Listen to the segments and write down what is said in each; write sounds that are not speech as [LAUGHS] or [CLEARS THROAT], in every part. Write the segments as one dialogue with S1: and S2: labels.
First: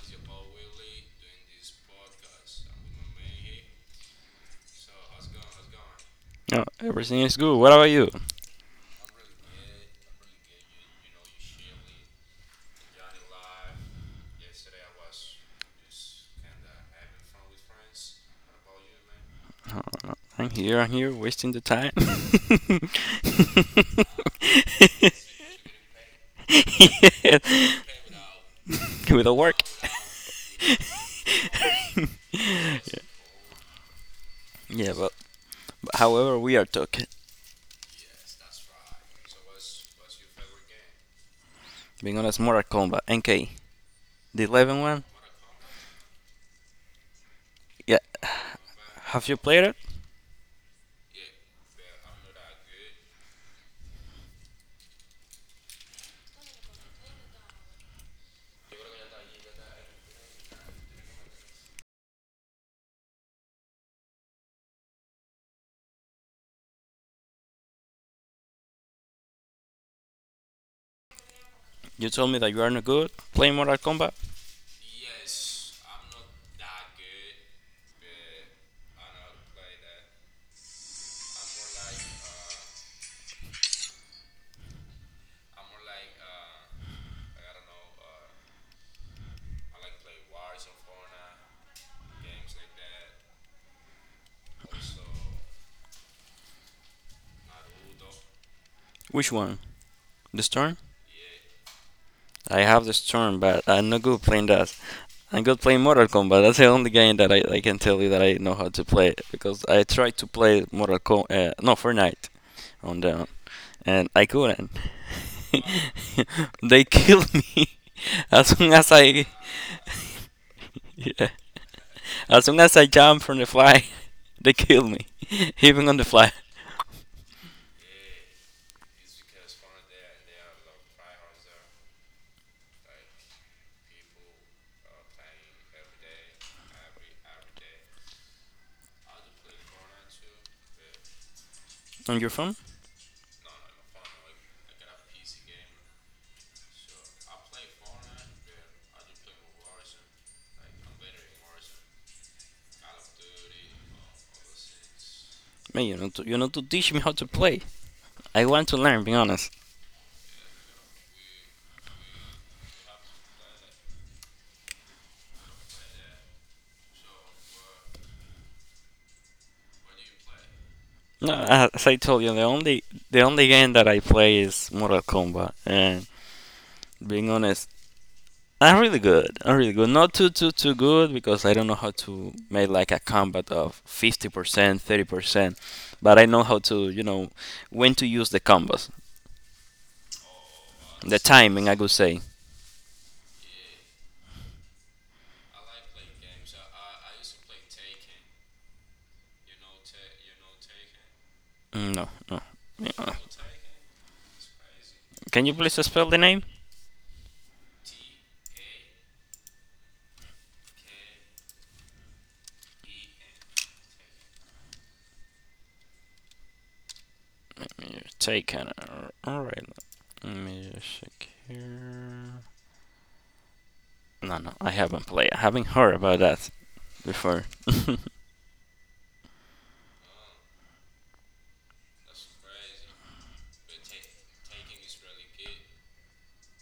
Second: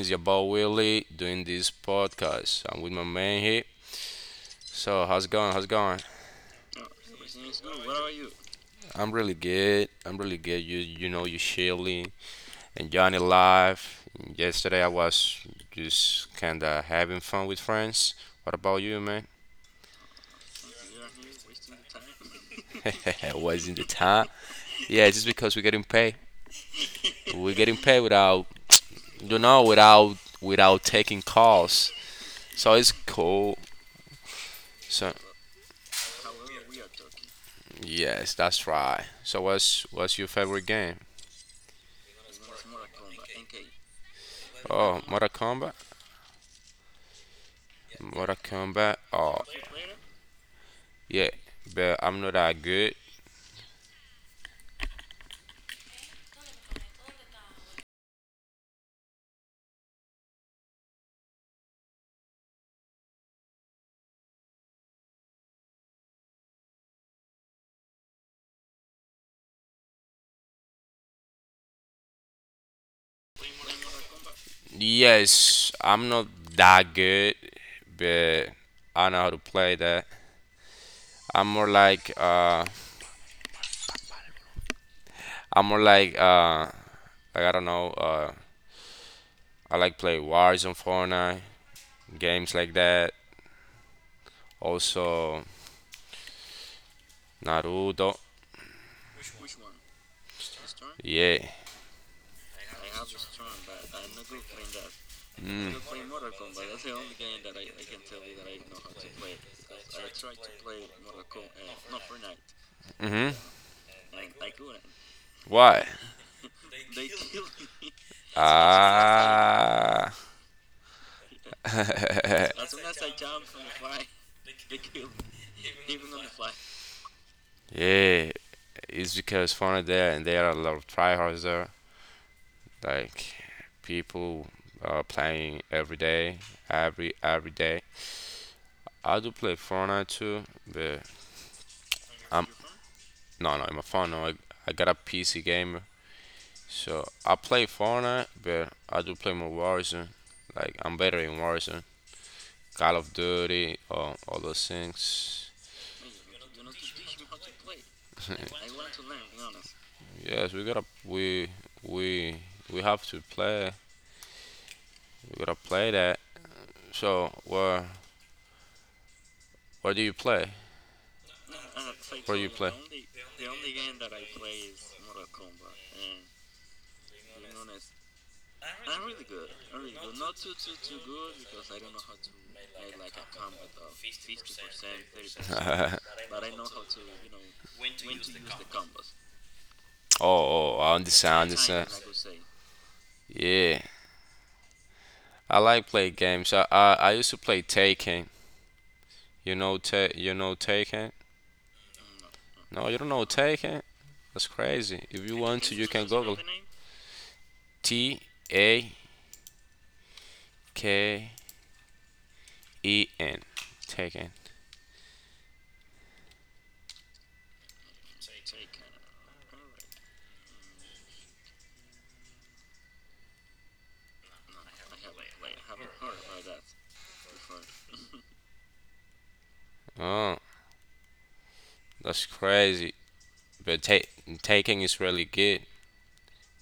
S1: It's your boy Willie doing this podcast. I'm with my man here. So how's it going? How's it going?
S2: Oh, everything is good. What about you?
S1: I'm really good. I'm really good. You know, you chilling, enjoying it life. Yesterday I was just kinda having fun with friends. What about you, man?
S2: "Oh, I'm here, wasting the time.
S1: [LAUGHS] was in the time. Yeah, it's
S2: [LAUGHS]
S1: just because we're getting paid.
S2: Yeah.
S1: We're getting paid without,
S2: [LAUGHS] Without
S1: you
S2: work.
S1: know, without without taking calls.
S2: [LAUGHS]
S1: So it's
S2: Yeah,
S1: cool.
S2: yeah, but,
S1: So
S2: but however, we are talking.
S1: yes, that's right. So what's your favorite game?
S2: Being honest, Mortal Kombat, NK, the eleven
S1: Oh,
S2: one.
S1: Mortal Kombat?
S2: Yeah,
S1: Mortal Kombat?
S2: have you
S1: Oh,
S2: played it?
S1: yeah. But I'm not that good.
S2: You told me that you are not good playing Mortal Kombat.
S1: Yes, I'm not that good, but I know how to play that. I'm more like uh, I'm more like like, I don't know. I like play Wars on Fortnite, games like that. Also Naruto.
S2: Which one? The Storm?
S1: Yeah.
S2: I have the Storm, but I'm not good playing that. I'm good playing Mortal Kombat. That's the only game that I can tell you that I know how to play because I tried to play Mortal Kombat, no Fortnite, on down,
S1: Mhm.
S2: and I couldn't.
S1: Why?
S2: [LAUGHS] They killed me [LAUGHS] as soon as
S1: Ah.
S2: yeah, as soon
S1: [LAUGHS]
S2: as I jump from the fly, [LAUGHS] they killed me, [LAUGHS] even on the fly.
S1: yeah. It's because Fortnite there, and there are a lot of tryhards there. Like, people are playing every day, every day. I do play Fortnite too, but
S2: On your
S1: I'm
S2: phone,
S1: no in my phone. No, I got a PC gamer, so I play Fortnite, but I do play more Warzone. Like, I'm better in Warzone, Call of Duty, all those things. [LAUGHS]
S2: man, you know to teach me how to play. I want to learn, being honest.
S1: Yes, we we have to play. We gotta play that. So where do you play?
S2: No, as I told you,
S1: Where you play?
S2: the only game that I play is Mortal Kombat, and being honest, I'm really good. I'm really good. Not too good because I don't know how to make like a combat of 50%, 30%, but I know
S1: [LAUGHS]
S2: how to, you know, when to use the combos.
S1: Oh, I
S2: The
S1: understand, I
S2: timing, I
S1: understand.
S2: could say.
S1: Yeah, I like play games. I used to play Taken. You know Taken.
S2: Mm, no, no.
S1: No, you don't
S2: Yeah.
S1: know Taken. That's crazy. If you
S2: Can you
S1: want
S2: please
S1: to, you can
S2: spell the
S1: Google
S2: name?
S1: Taken. Taken.
S2: You taken. All right. Let me just check here. No, no, I haven't played. I haven't heard about that before. [LAUGHS]
S1: Oh, that's crazy. But Taken is really good.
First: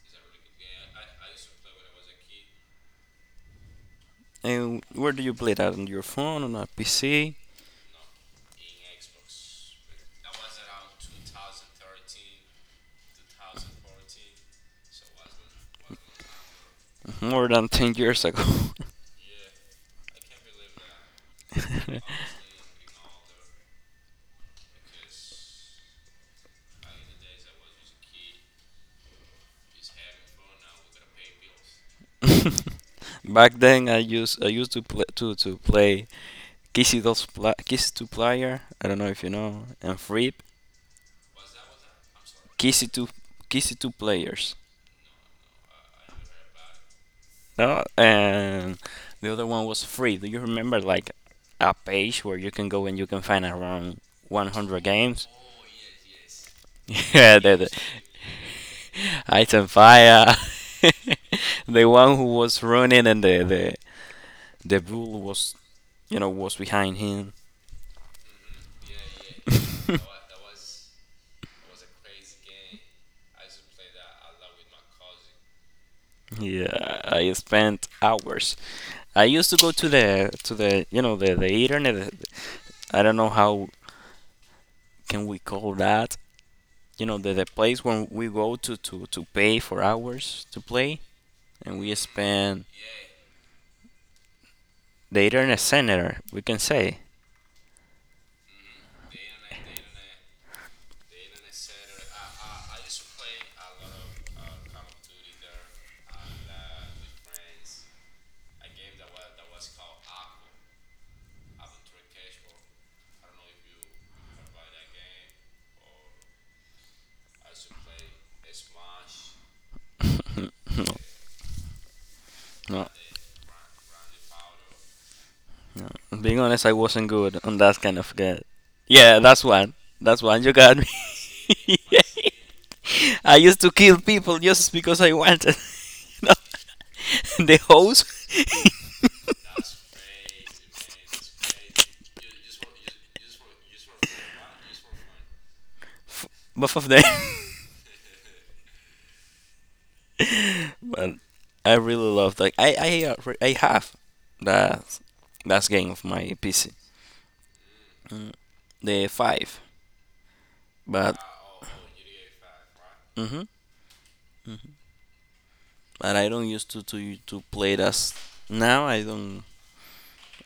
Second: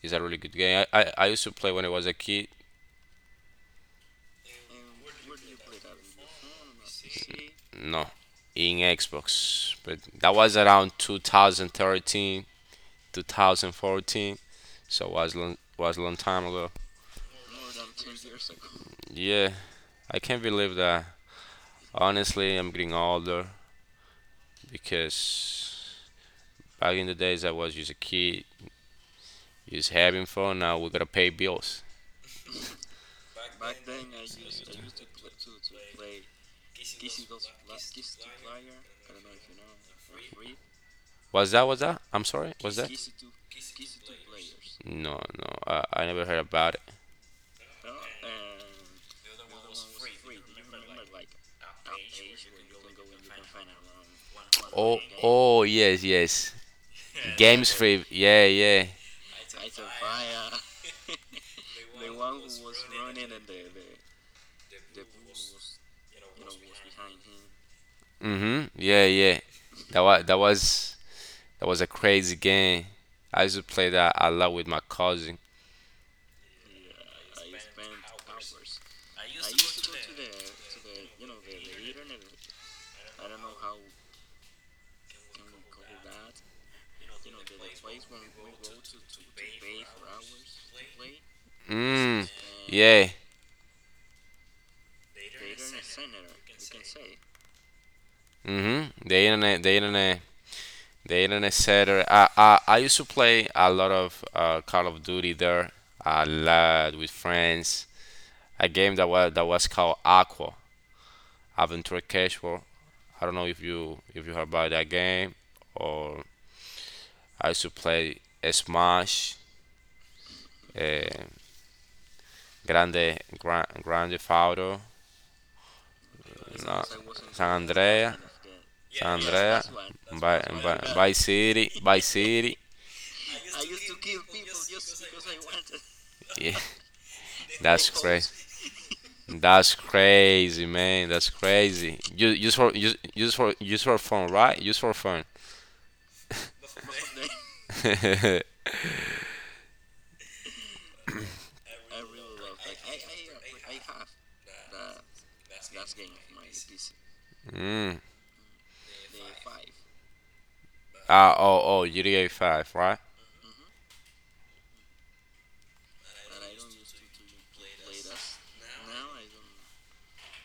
S1: It's a really good game. I used to play when I was a kid.
S2: And where do you play that? On your phone? On a PC?
S1: No, in Xbox, but that was around 2013, 2014, so was a long time ago.
S2: More than 10 years ago.
S1: Yeah, I can't believe that.
S2: [LAUGHS]
S1: Honestly, I'm getting older because back in the days I was just a kid, just having fun. Now we gotta pay bills.
S2: [LAUGHS] Back then, I used to play to play Kissy Two Player. I don't know if you know, and free
S1: Was that? Was that? I'm sorry. Was
S2: Kissy
S1: that?
S2: Two Kissy Two Players.
S1: No, no. I never heard about it.
S2: No, and the other one was free. Do you remember like a page where you can go and you can find around 100
S1: Oh,
S2: games? [LAUGHS]
S1: oh, yes, yes.
S2: Yeah, the
S1: Games free. Yeah, yeah.
S2: Item Fire. [LAUGHS] The one who was running and the bull was you know was behind him.
S1: Hmm. Yeah, yeah. That was that
S2: [LAUGHS]
S1: was that was a crazy game. I used to play that a lot with my cousin.
S2: Yeah, I spent hours. I used to go to the internet. I don't know how can we call that. You know, the place when we go to pay for hours to play, and we
S1: Mm.
S2: spend
S1: Yeah.
S2: the internet center, we can say.
S1: Hmm. The internet setter. I used to play a lot of Call of Duty there, a lot with friends. A game that was called Aqua Adventure Casual. I don't know if you heard about that game, or I used to play Smash.
S2: [LAUGHS] No,
S1: Uh,
S2: no.
S1: Grande, grande Fauto,
S2: No. Being honest, I
S1: no,
S2: wasn't good
S1: San
S2: on that kind of
S1: Andrea,
S2: game.
S1: San
S2: Yeah, that's
S1: Andrea,
S2: one. That's
S1: By,
S2: one. You got
S1: by,
S2: me.
S1: by City, by City.
S2: [LAUGHS] I used to kill people just because I wanted. [LAUGHS] You
S1: Yeah,
S2: know? [LAUGHS] The
S1: that's
S2: hoes,
S1: crazy. That's crazy, man. That's crazy. Use for fun, right? Use for fun.
S2: [LAUGHS] both of them. [LAUGHS]
S1: [LAUGHS]
S2: But I really love that. I have that last game of my PC,
S1: Mm.
S2: the five. But
S1: Ah, oh, oh, GTA 5, right?
S2: hmm but I don't used to play it as now.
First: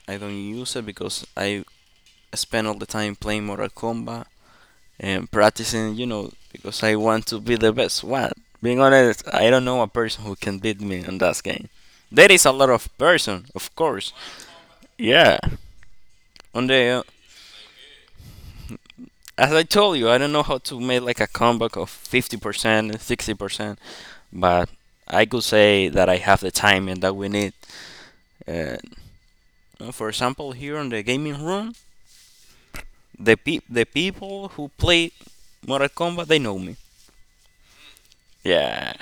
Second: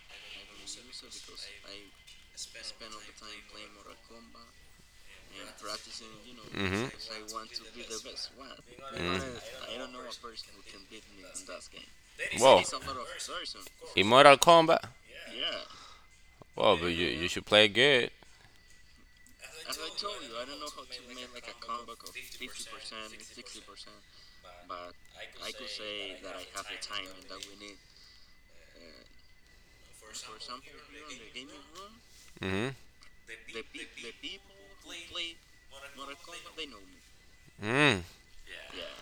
S2: I don't use it because I spend all the time playing Mortal Kombat and practicing, you know, because I want
S1: Mm-hmm.
S2: to be the best. What? Being
S1: Mm.
S2: honest, I don't know a person who can beat me in that game. There is a
S1: Whoa.
S2: lot of person, of course.
S1: Immortal Kombat.
S2: Yeah. On
S1: Whoa,
S2: the
S1: but you should play good.
S2: As I told you, I don't know how to make like a comeback of 50%, 60%, but I could say that I have the time and that we need. Uh, for example, here in the gaming room,
S1: Mm-hmm.
S2: the people who play Mortal Kombat, they know me.
S1: Mm.
S2: Yeah,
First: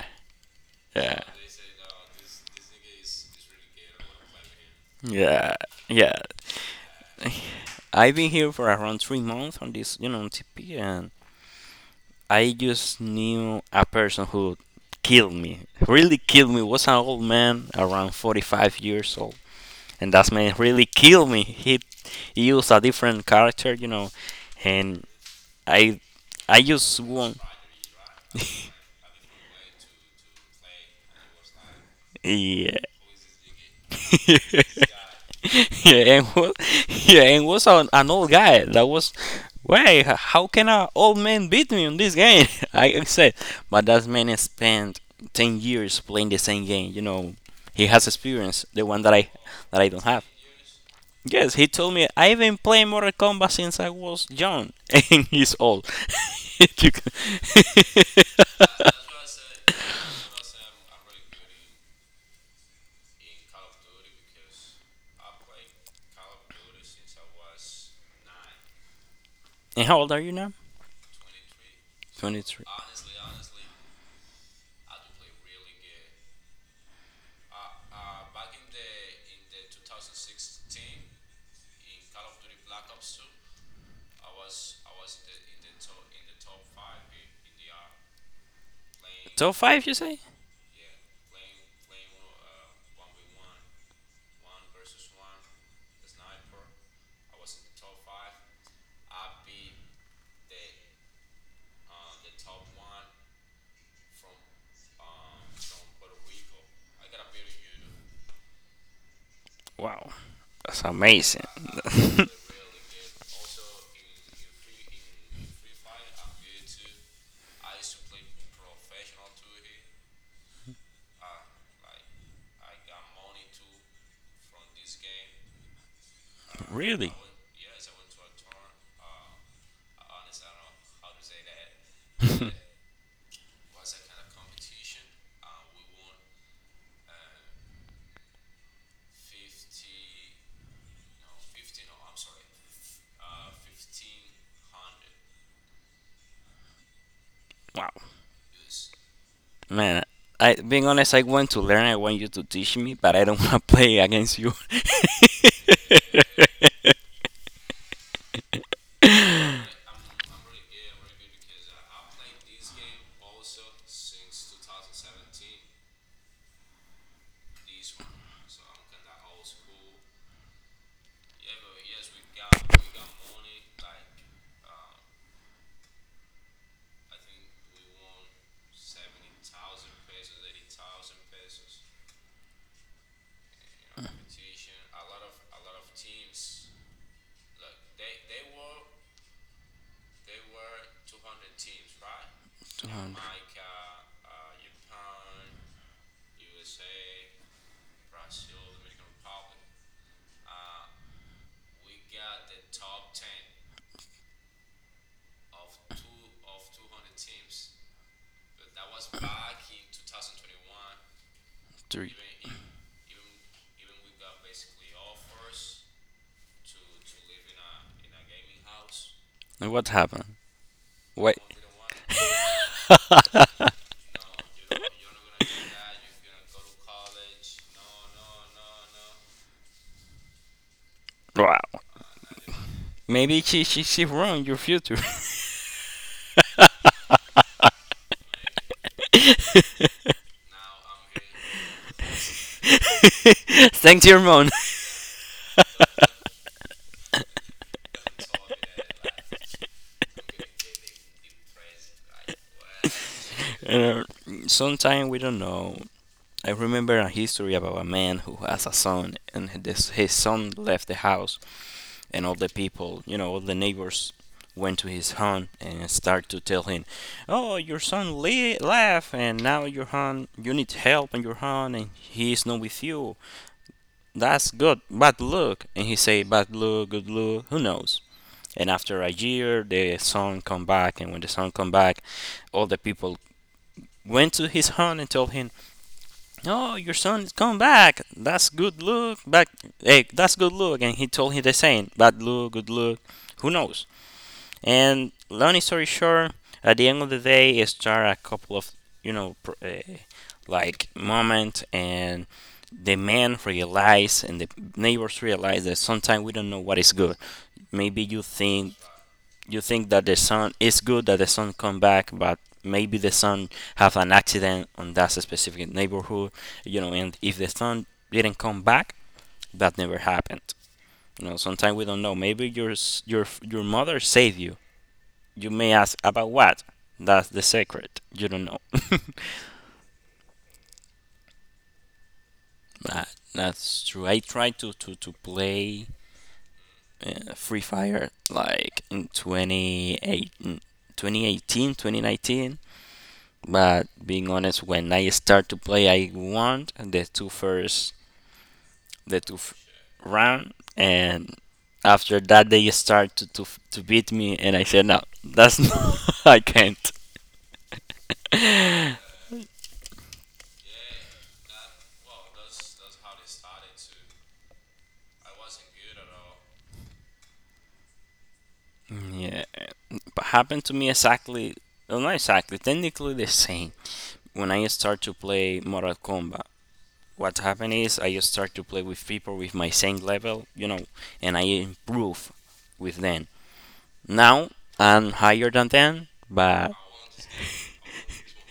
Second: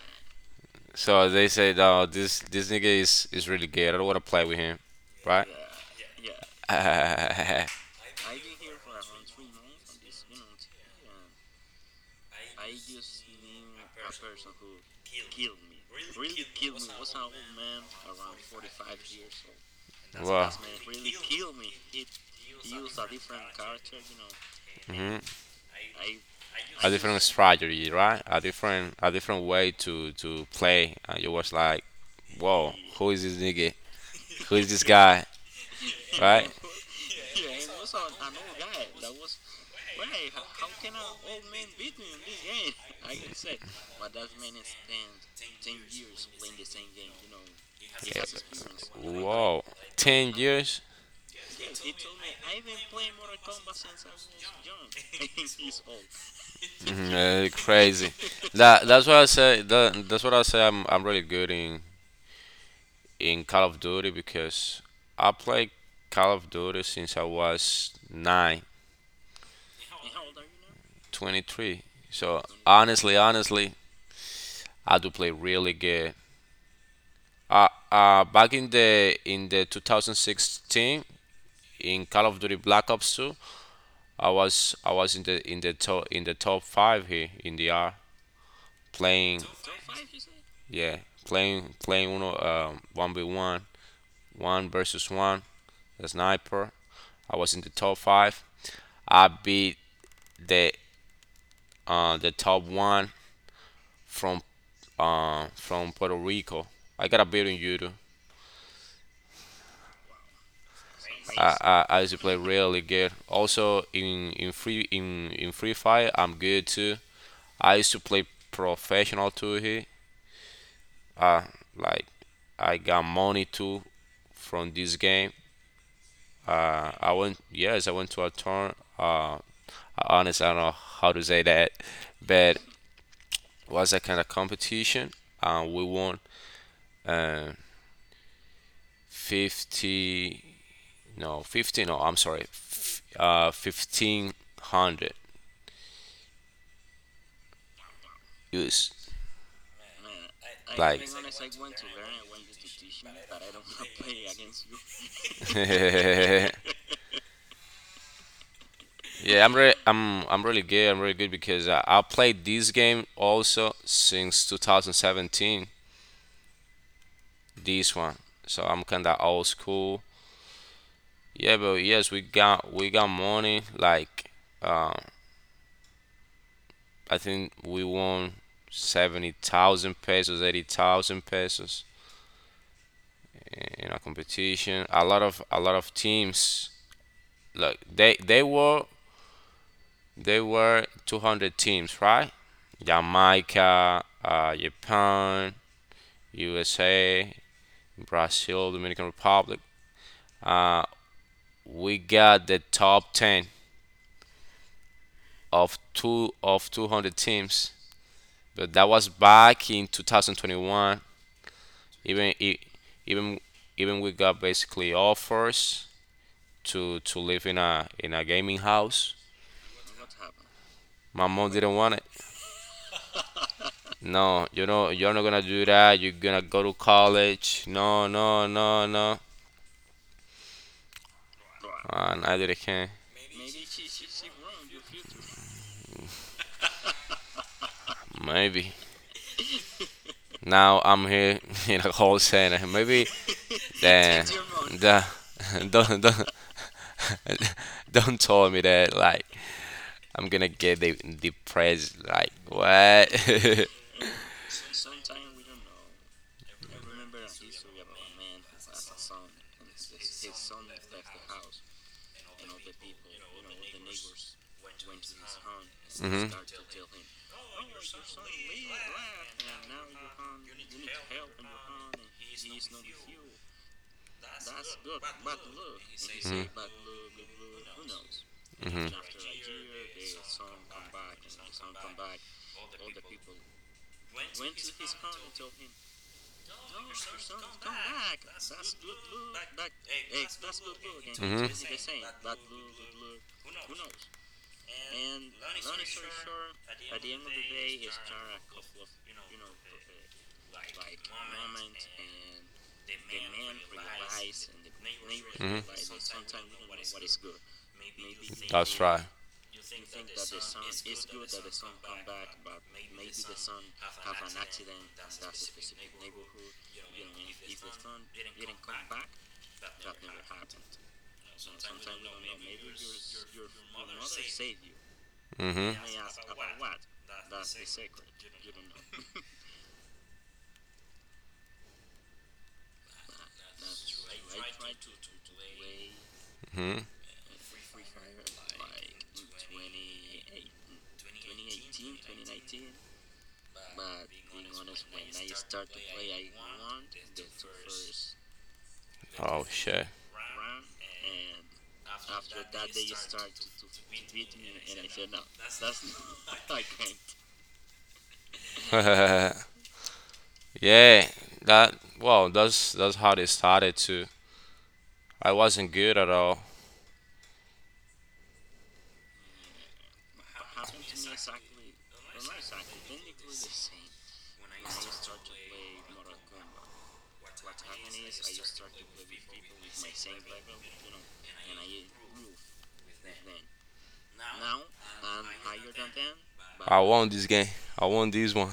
S2: yeah.
S1: So they said, "Oh, this nigga is really gay. I don't want to play with him, right?"
S2: Yeah, yeah. [LAUGHS]
S1: [LAUGHS]
S2: I've been here for around 3 months on this, you know, TP, and I just knew a person who killed me. Really killed me. Was an old man, around 45 years old, and that
S1: Well,
S2: man really killed me. He used a different character, you know, and
S1: hmm
S2: I, I
S1: a
S2: just
S1: different
S2: won't.
S1: strategy, right? A different way to play, and you was like, "Whoa,
S2: Yeah,
S1: who is this nigga? Who is this
S2: [LAUGHS]
S1: guy?"
S2: yeah, and
S1: Right?
S2: was, yeah, and
S1: [LAUGHS]
S2: was an old guy that was, why? How can an old man beat me in this game? [LAUGHS] I said, but that man spent 10 years playing the same game. You know, he has
S1: Yeah,
S2: experience, the one
S1: whoa,
S2: that I don't have.
S1: 10 years.
S2: Yes, he told me I've been playing Mortal Kombat since I was young, [LAUGHS] and he's old. [LAUGHS] You can-
S1: Crazy. That's what I
S2: [LAUGHS]
S1: say. That's what I say. I'm really good in Call of Duty because I play Call of Duty since I was nine.
S2: and how old are you now?
S1: 23. So
S2: 23.
S1: honestly, I do play really good. Back in the 2016 in Call of Duty Black Ops 2, I was in the top five here in the R playing.
S2: Top five, you say?
S1: Yeah, playing one versus one, the sniper. I was in the top five. I beat the top one from from Puerto Rico. I got a beat in judo.
S2: Wow, that's amazing.
S1: I used
S2: [LAUGHS]
S1: to play really good. Also in free in free fire, I'm good too. I used to play professional too here. Like, I got money too from this game. I went to a turn. Honestly, I don't know how to say that, but was a kind of competition, and we won uh, 50, no, 50, no, I'm sorry, 1500
S2: Wow,
S1: views.
S2: man. I, being
S1: Like,
S2: honest, I want to learn. I want you to teach me, but I don't [LAUGHS] want to play against you. [LAUGHS]
S1: [LAUGHS] yeah, I'm really good. I'm really good because I played this game also since 2017. This one, so I'm kinda old school. Yeah, but yes, we got money like um. I think we won 70,000 pesos, 80,000 pesos in a competition. A lot of teams look they were 200 teams, right?
S2: 200,
S1: Jamaica, Japan, USA, Brazil, Dominican Republic. Uh, we got the top 10 of 200 teams. But that was back in 2021,
S2: three.
S1: even e- even even we got basically offers to live in a gaming house.
S2: And what happened?
S1: My
S2: Wait.
S1: mom didn't want it.
S2: [LAUGHS]
S1: No, you know you're not gonna do that. You're gonna go to college. No, no, no, no.
S2: Wow.
S1: And I didn't care.
S2: Maybe she ruined your future.
S1: Maybe
S2: [LAUGHS]
S1: now I'm here [LAUGHS] in a call center. Maybe [LAUGHS]
S2: Thanks, your
S1: the
S2: mom. [LAUGHS]
S1: mode. The [LAUGHS] don't [LAUGHS] don't tell me that, like, I'm gonna get de- depressed. Like, what? [LAUGHS]
S2: Uh, Sometimes we don't know. I remember a history about a man who has a son, and his son left the house, and all the people, you know, all the neighbors went to his home and
S1: Mhm.
S2: start to tell him, "Oh, your son left, and now your home, you need help in your home, and he is not with you. That's good, bad luck." And he say, "Bad luck, good luck, who knows?" And
S1: Mhm.
S2: after a year, the son come back, and when the son come back, all the people went to his home and told him, "Oh, your son is come back. That's good luck. Back, hey, that's good luck." And he told him
S1: Mhm.
S2: the saying, "Bad luck, good luck. Who knows?" And long story short, at the end of the day, it started a couple of, you know, uh, like, moment, and the man realized and the neighbors
S1: Mhm.
S2: realized that sometimes we don't know what is
S1: do
S2: good. Maybe
S1: right.
S2: you think that the son is good, that the son come back, but maybe the son have an accident on that specific neighborhood, you know, and if the son didn't come back, that never happened. You know, sometimes we don't know. Maybe your mother saved you. You may
S1: Mhm.
S2: ask about what? That's the secret, you don't know. [LAUGHS] that, that's true. I tried to play
S1: Mhm.
S2: Free Fire like in 28 2018, 2019. But being honest, when I start to play, I won the two first, the two
S1: Oh, shit.
S2: round, and after that they start to beat me, and I said, no, that's [LAUGHS] not, I can't.
S1: [LAUGHS] yeah. That. Well, that's how they started too. I wasn't good at all.
S2: Yeah, but happened to me exactly, well, not exactly, technically the same. When I start to play Mortal Kombat, what happened is I start to play with people with my same level, you know, and I improve with them. Now I'm higher than 10, but
S1: I won this game. I won this one.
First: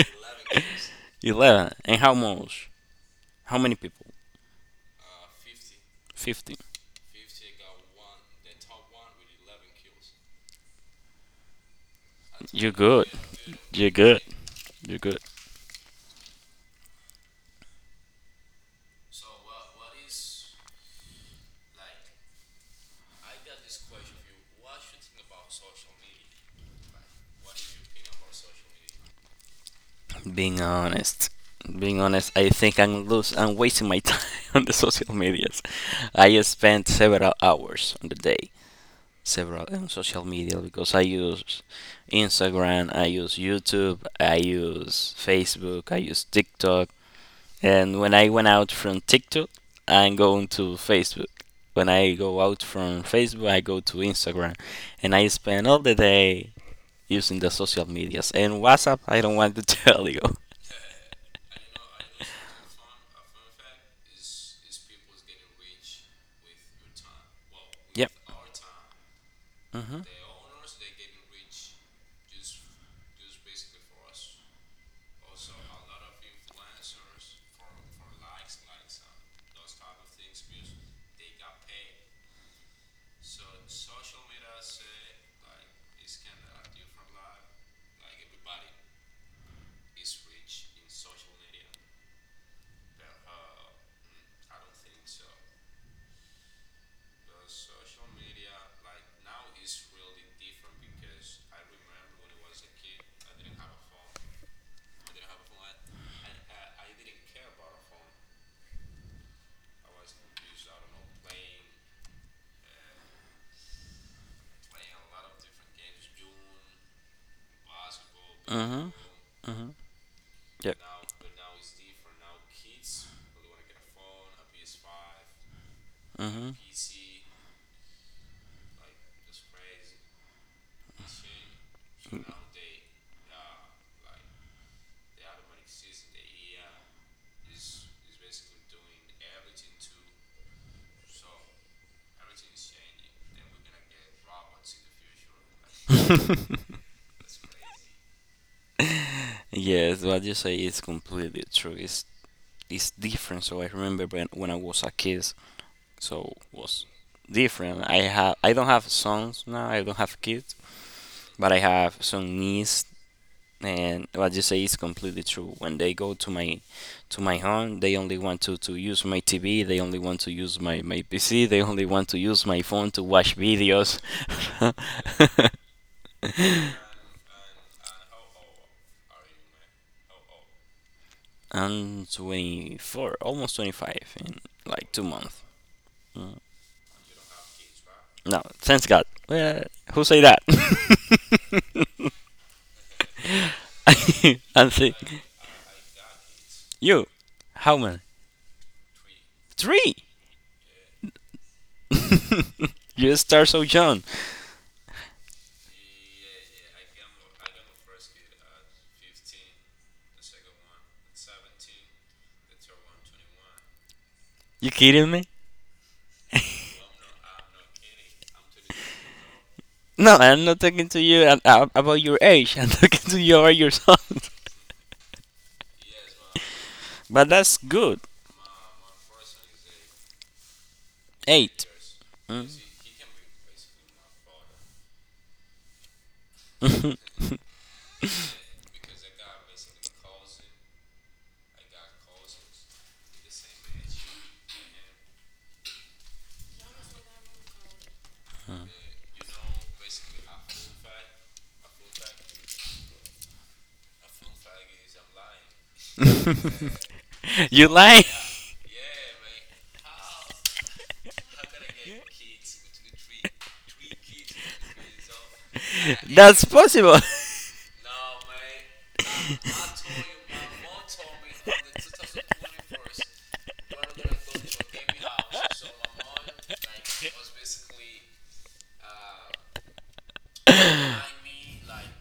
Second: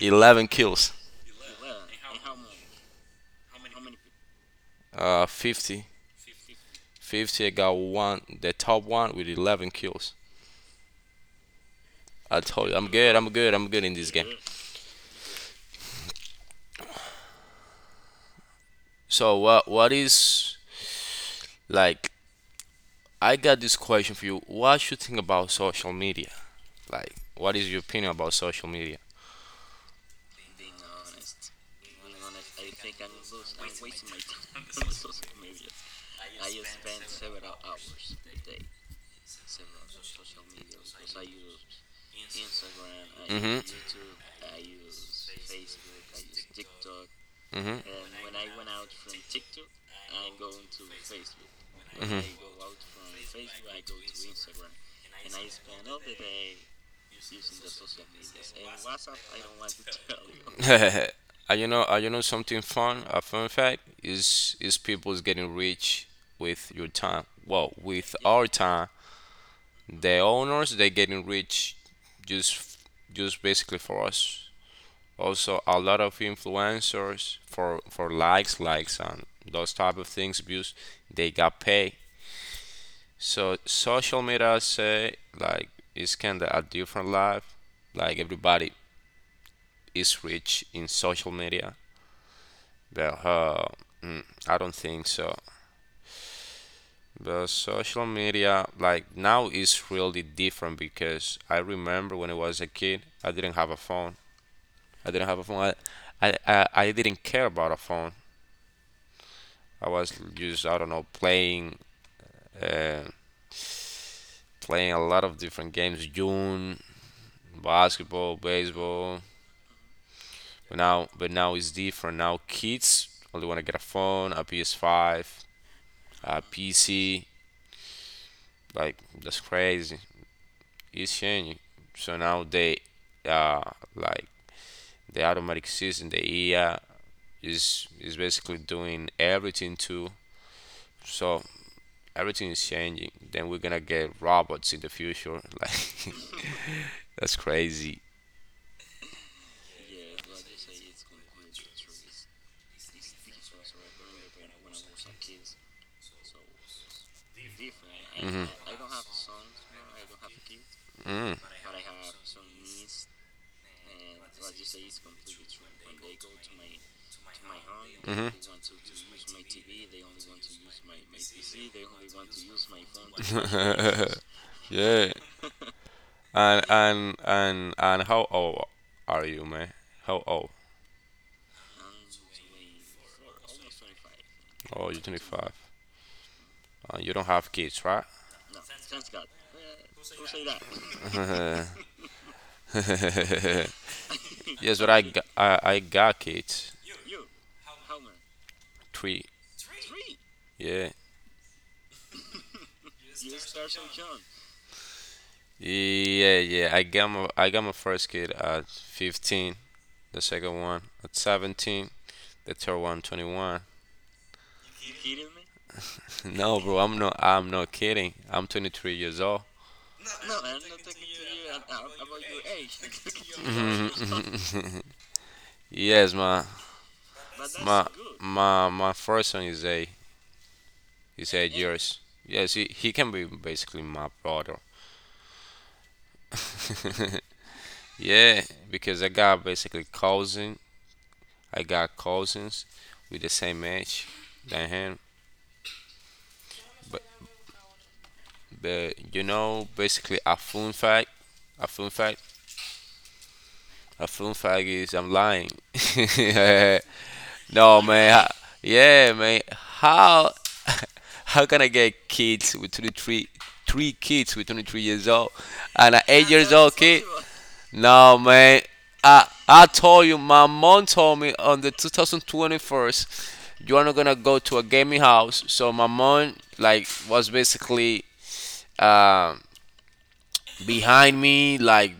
S1: 11 kills.
S2: 11. And how much? How many people?
S1: 50.
S2: 50.
S1: 50, I got one, the top one with 11 kills. I told
S2: You're
S1: you, I'm
S2: good.
S1: good, I'm good, I'm good
S2: You're
S1: in this
S2: good.
S1: game.
S2: You're good.
S1: So what is like? I got this question for you. What you think about social media? Like, what is your opinion about social media?
S2: Being honest. Being honest, I think I'm lose. I'm wasting my time [LAUGHS] on the social medias. I spend several hours on the day, several on social media because I use Instagram, I use
S1: Mm-hmm.
S2: YouTube, I use Facebook, I use TikTok, and
S1: Mm-hmm.
S2: when I went out from TikTok, I'm going to Facebook. When I go out from Facebook, I go to
S1: Mm-hmm.
S2: Instagram. And I spend all the day using the social medias. And WhatsApp, I don't want to [LAUGHS] tell you.
S1: [LAUGHS] You know something fun. A fun fact is people's getting rich with your time. Well,
S2: Yep.
S1: with our time,
S2: Hmm.
S1: the owners they getting rich just f- just basically for us. Also, a lot of influencers for likes, likes, and those type of things views, they got paid. So social media, I say like it's kind of a different life. Like, everybody is rich in social media. But I don't think so. But social media, like now, is really different because I remember when I was a kid, I didn't have a phone. I didn't have a phone. I didn't care about a phone. I was just, I don't know, playing, uh, playing a lot of different games, June, basketball, baseball.
S2: Yep.
S1: But now, it's different. Now kids only want to get a phone, a PS5, a PC. Like, that's crazy. It's changing. So now they uh like, the automatic system, the AI is basically doing everything too. So everything is changing. Then we're gonna get robots in the future. [LAUGHS] Like,
S2: [LAUGHS]
S1: that's crazy.
S2: Yes, what you say is completely true. It's different. So I remember when I was a kid, so was different. I don't have sons now. I don't have kids,
S1: Mm.
S2: but I have some niece. And what you say is completely true. When they go to my home, they only want to use my TV. They only want to use my PC. They only want to use my phone to watch videos.
S1: [LAUGHS] yeah.
S2: [LAUGHS]
S1: And how old are you, man? How old?
S2: I'm 24, almost 25 in
S1: Oh,
S2: like
S1: you're
S2: 2 months.
S1: 25.
S2: Mm.
S1: You don't have kids, right?
S2: No, thanks God. Well, who say that? [LAUGHS]
S1: [LAUGHS] yes,
S2: And
S1: but
S2: say
S1: I, g- I got kids.
S2: you. How many?
S1: Three.
S2: Three.
S1: Yeah.
S2: [LAUGHS] You start so young.
S1: Yeah, yeah. I got my first kid at 15, the second one at 17, the third one 21. [LAUGHS]
S2: You kidding me?
S1: No, bro, I'm not kidding. I'm 23 years old.
S2: No, I'm not talking to you about your age. [LAUGHS] I'm talking to you about your son.
S1: [LAUGHS] Yes,
S2: [LAUGHS] But that's
S1: my
S2: good.
S1: my first son is eight. He's eight
S2: Eight.
S1: years.
S2: Mm.
S1: Yes, he can be basically my brother. [LAUGHS] Yeah, because I got basically cousin. I got cousins with the same age than him, but you know, basically, a phone fight, a phone fight, a phone fight is, I'm lying. [LAUGHS]
S2: [LAUGHS] You
S1: No,
S2: lie?
S1: man, yeah, man, how [LAUGHS] how can I get kids with 23, three kids with 23 years old and an
S2: [LAUGHS]
S1: eight
S2: That's
S1: years old
S2: possible.
S1: kid? No, man, I told you, my mom told me on the 2021st, you are not gonna go to a gaming house. So my mom, like, was basically um behind me like,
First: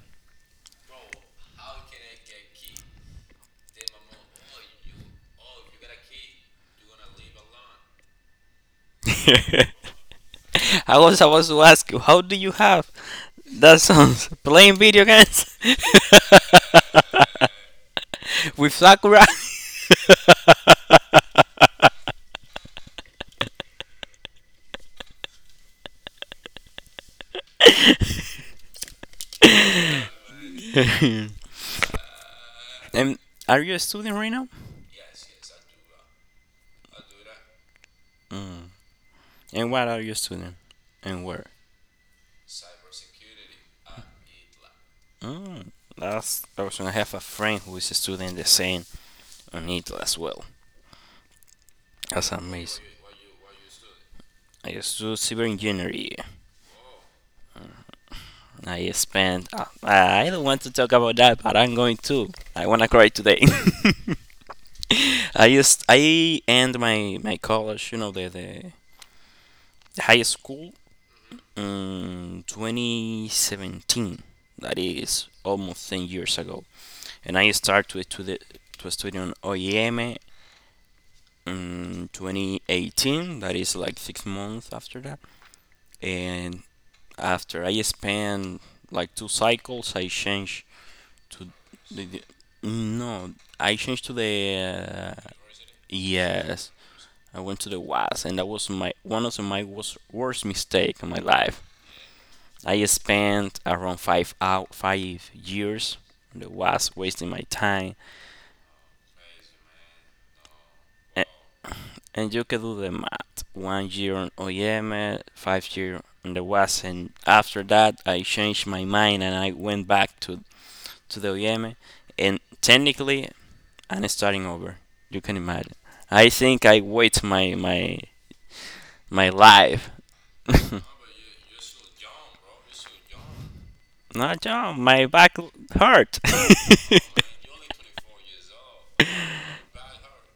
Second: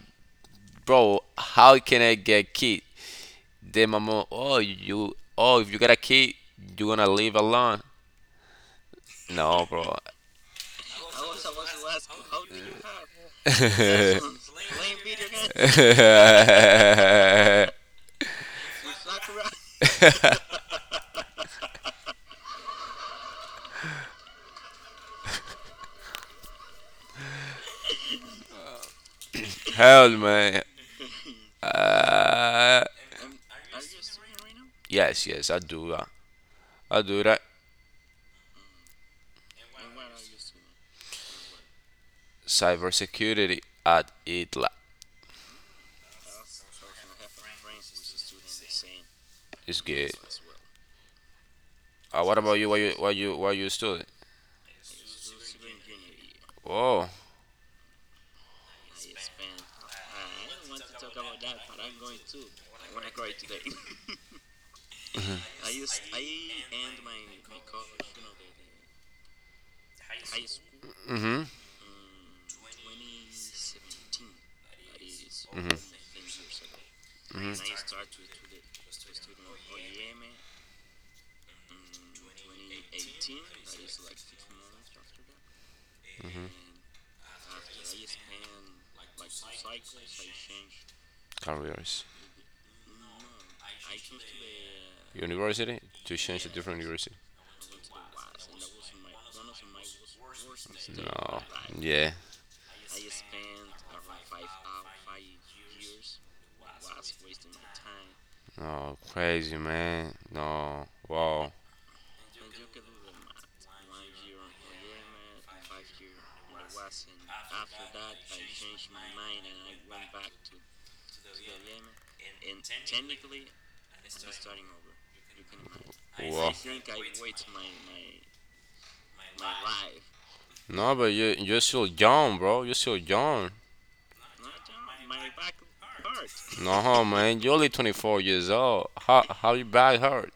S1: bro, how can I get kid? Then my mom, oh, you, oh, if you got a kid, you gonna live alone? No,
S2: [LAUGHS]
S1: bro.
S2: [LAUGHS] I was about to ask you, how do you have that sounds [LAUGHS] playing video games
S1: [LAUGHS] Hell,
S2: [LAUGHS] with Sakura?
S1: man.
S2: [LAUGHS]
S1: Uh,
S2: And are you a student right now?
S1: yes, yes, I do that. I do that.
S2: And what are you a student? And where?
S1: Cybersecurity at ITLA
S2: Mm, that's awesome. I have a friend who is a student the same on
S1: is
S2: it
S1: good.
S2: as well. That's
S1: What about you? Why
S2: amazing.
S1: you student?
S2: I studied cyber engineering.
S1: Oh,
S2: I spent. I don't want to talk about that, but I'm going to. I wanna cry today. [LAUGHS] I end my college, you know, the high school
S1: mm-hmm.
S2: in 2017. That is almost 10 years ago, and I start to study on OEM in 2018. That is like 6 months after that, and after I spent like two cycles, I changed to
S1: Careers.
S2: the no, I changed to the
S1: University? To change to
S2: yes,
S1: different university?
S2: I went to the West, and that was my one of my worst, worst mistake in my
S1: No.
S2: life.
S1: Yeah.
S2: I spent around 5 out 5 years in the West, wasting my time.
S1: No, crazy man. No,
S2: And,
S1: wow,
S2: and you can do the math: 1 year on OEM, 5 year on the West, and after that, I changed my mind and I went back to the OEM. And technically, I'm starting over. You can imagine. I
S1: wow.
S2: think I waste my life. [LAUGHS]
S1: No, but you're still young, bro. You're still young.
S2: No, John, my back hurt. [LAUGHS]
S1: No, man, you're only 24 years old. How you back hurt?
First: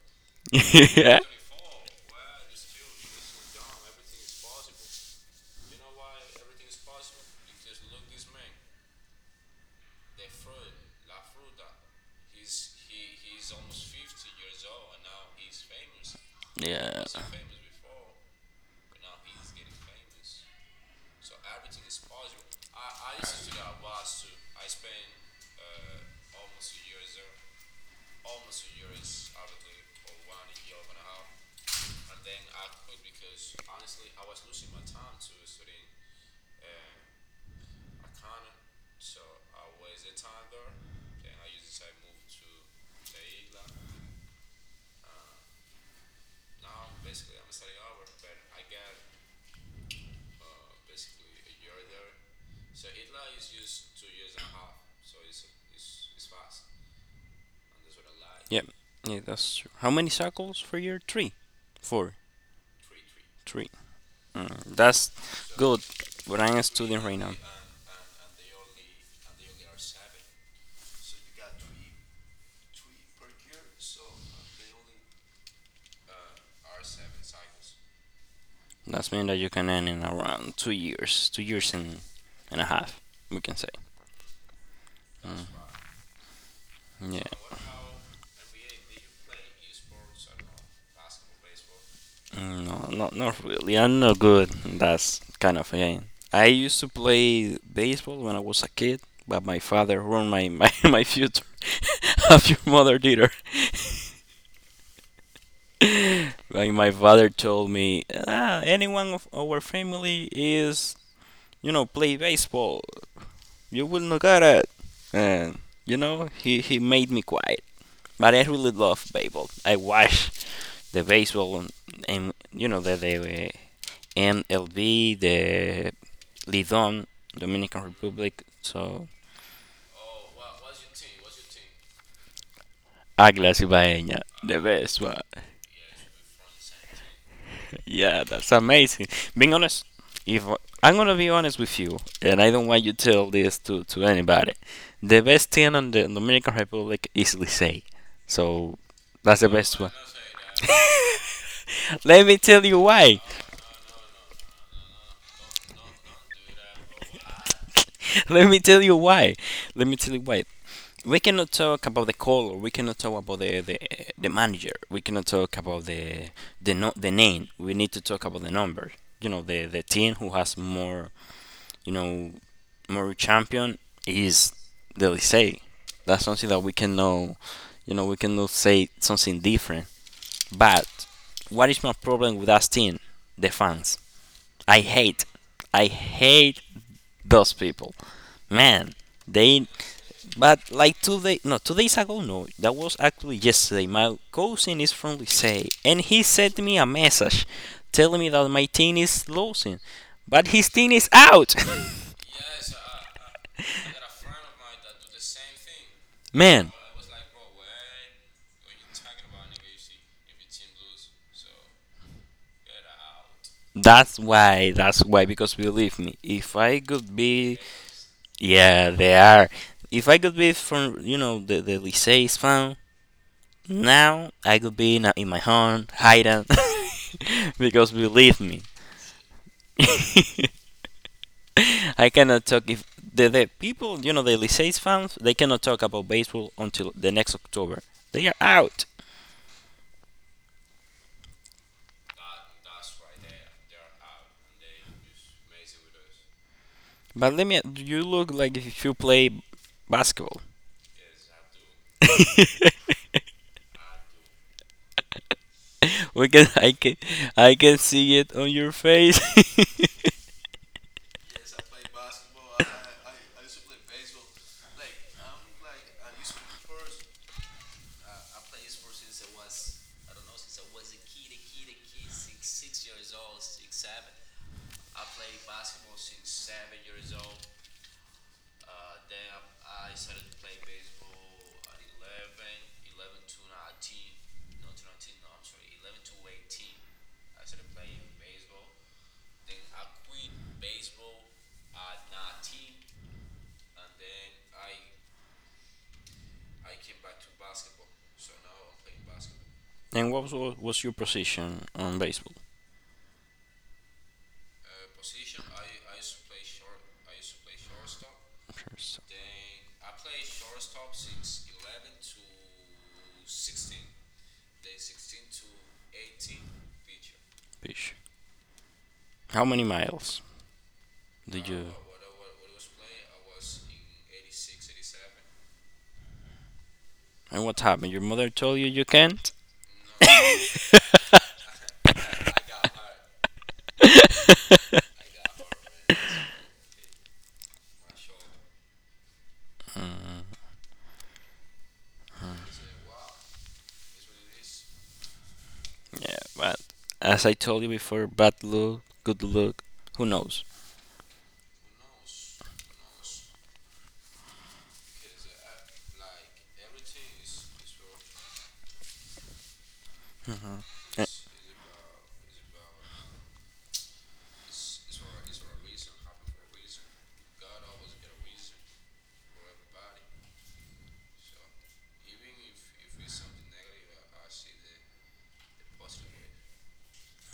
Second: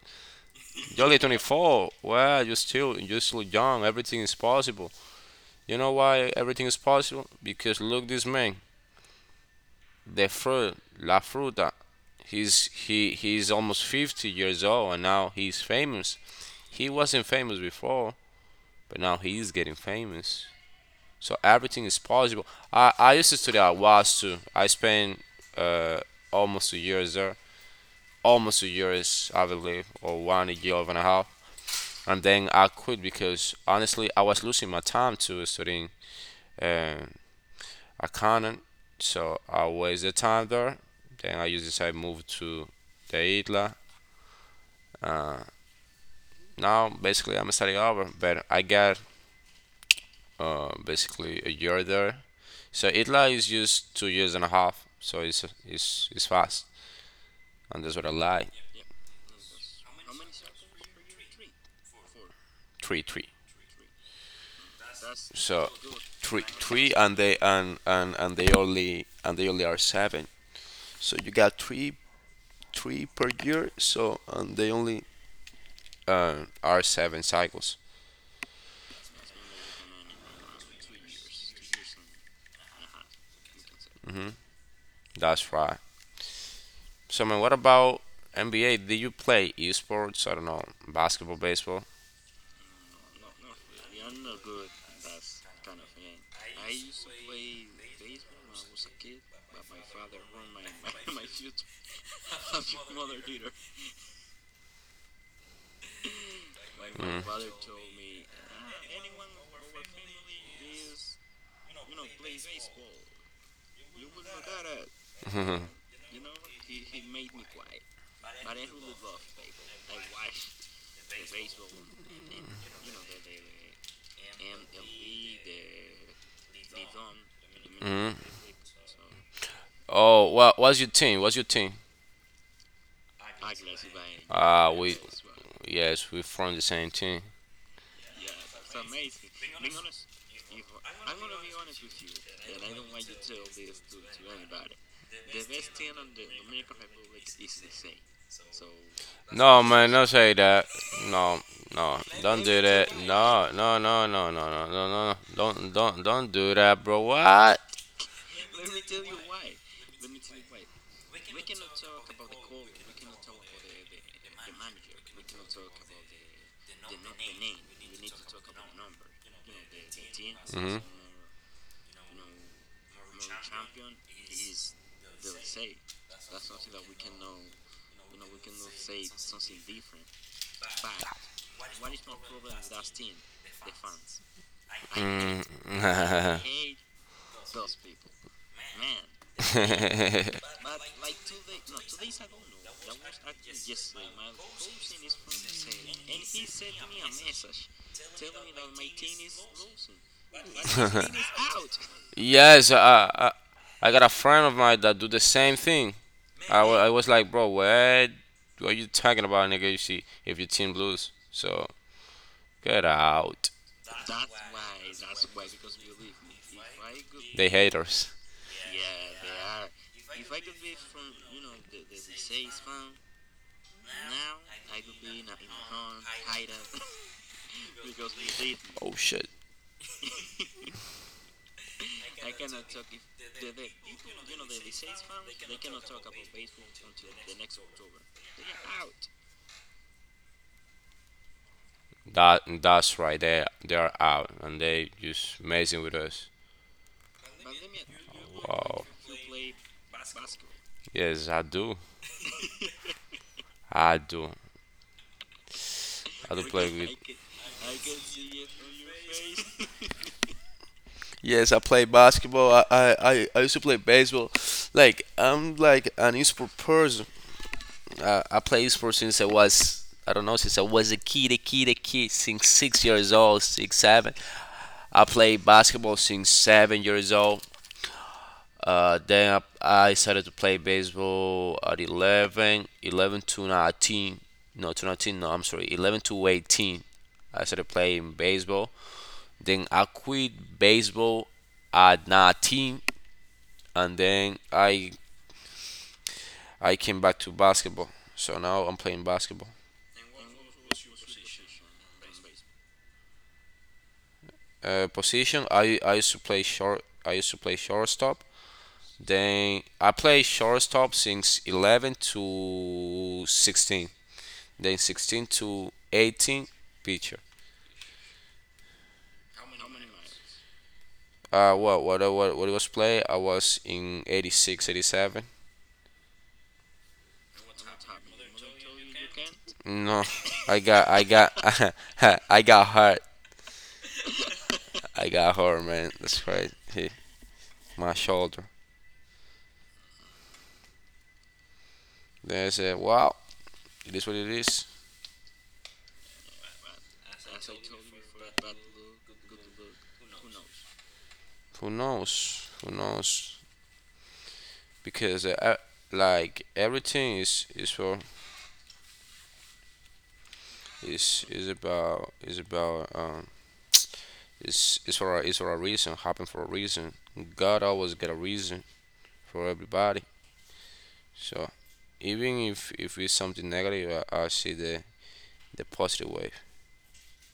S1: You're only
S2: Yeah.
S1: 24. Well, you're still young. Everything is possible. You know why everything is possible? Because look, this man, the fruit, La Fruta. He's almost 50 years old, and now he's famous. He
S2: Yeah.
S1: wasn't famous before, but now he's getting famous. So everything is possible. I used to study at WAS too. I spent uh, almost a year there. Almost a year, I believe, or one year and a half. And then I quit because honestly, I was losing my time to studying uh, accounting. So I wasted time there. Then I used to move to the ITLA. Now, basically, I'm studying over, but I got basically a year there. So ITLA is just 2 years and a half. So it's fast. And that's what I lie.
S2: Yep. Yeah, that's true. How many circles for year three? Four.
S1: Three, three.
S2: Three. That's
S1: So
S2: good. But
S1: three,
S2: I'm a
S1: three,
S2: student right now.
S1: and they only are seven. So you got three, three per year. So and they only are seven cycles.
S2: That's mean that you can end in around 2 years, 2 years and a half, we can say.
S1: hmm That's right.
S2: Yeah.
S1: So man, what about NBA? Do you play esports? I don't know, basketball, baseball. [LAUGHS]
S2: No, not really. I'm not good in that kind of game. I used to play baseball when I was a kid, but my father ruined [LAUGHS] my future [LAUGHS] as your mother did her. [LAUGHS] Like my father told me, anyone of our family is, play baseball. You will not get it. And
S1: hmm
S2: you know, he made me quiet. But I really love baseball. I watch the baseball, and the MLB de Lidón, Dominican Republic. So
S1: Oh, well, what's your team? What's your team?
S2: Águilas Ibaeña, the
S1: Uh, we,
S2: best one.
S1: yes, we're from the same team.
S2: Yeah, that's amazing. Being honest, if I'm gonna be honest with you, and I don't want you to tell this to anybody, the best team on the Dominican Republic is Licey. So that's the
S1: No,
S2: best
S1: man,
S2: one.
S1: don't say that. No, no,
S2: Let me
S1: don't do
S2: tell you
S1: that.
S2: why.
S1: No, no, no, no, no, no, no, no, no. Don't do that, bro. What?
S2: [LAUGHS] Let me tell you why. Let me tell you why. We cannot talk about the color. We cannot talk about the manager. We cannot talk about the no, the name. We need to talk about the number. You know, the team who has
S1: hmm
S2: you know, more champion is the Licey. That's something that we cannot say something different. But what is my problem with that team? The fans. I hate,
S1: Mm.
S2: I hate those people. Man, they
S1: [LAUGHS]
S2: but like 2 days, no, 2 days ago, no, that was actually yesterday. My cousin is from Licey, and he sent me a message telling me that my team is losing, but his team is out. [LAUGHS]
S1: Yes, I got a friend of mine that do the same thing.
S2: Man,
S1: I was like, bro, what? What are you talking about, nigga? You see, if your team lose, so get out.
S2: that's why, because believe me, if I could
S1: They
S2: be,
S1: haters.
S2: yeah, they are. If I could be from, the Licey's fan, now I could be in my home, hiding, [LAUGHS] because believe me,
S1: Oh shit.
S2: [LAUGHS] I cannot talk if the people, the Liceis fans, they cannot talk about baseball until the next October. They are out.
S1: That that's right. They are out and they just messing with us.
S2: But you look like if
S1: Wow.
S2: you play basketball.
S1: Yes, I do.
S2: [LAUGHS]
S1: I do.
S2: we
S1: I do
S2: can,
S1: play
S2: I can,
S1: with.
S2: I can see it on your face.
S1: Yes, I play basketball. I used to play baseball. Like I'm like an esports person. I play sports since I was, I don't know, since I was a kid. Since 6 years old, 6, 7. I played basketball since 7 years old. Then I started to play baseball at 11, 11 to 19. No, to 19, no, I'm sorry, 11 to 18. I started playing baseball. Then I quit baseball at 19, and then I came back to basketball. So now I'm playing basketball.
S2: [LAUGHS] And what was your position on baseball?
S1: Position, I used to play short. I used to play shortstop.
S2: Sure, so.
S1: Then I played shortstop since 11 to 16. Then 16 to 18, picture.
S2: Fish. How many miles did you?
S1: What was play? I was in 86, eighty
S2: 87
S1: seven.
S2: And what happened? Your mother told you you can't?
S1: No, I got [LAUGHS] I got hurt. I got hurt, man. That's right. Hey, my shoulder. They said, "Wow, it is what it is."
S2: Yeah, but as I told you before, bad luck, good luck, who knows?
S1: Who knows? Who knows? Because like everything is for
S2: Eh.
S1: is is about is about is for a reason. Happen for a reason. God always got a reason for everybody. So even if it's something negative, I see the positive way.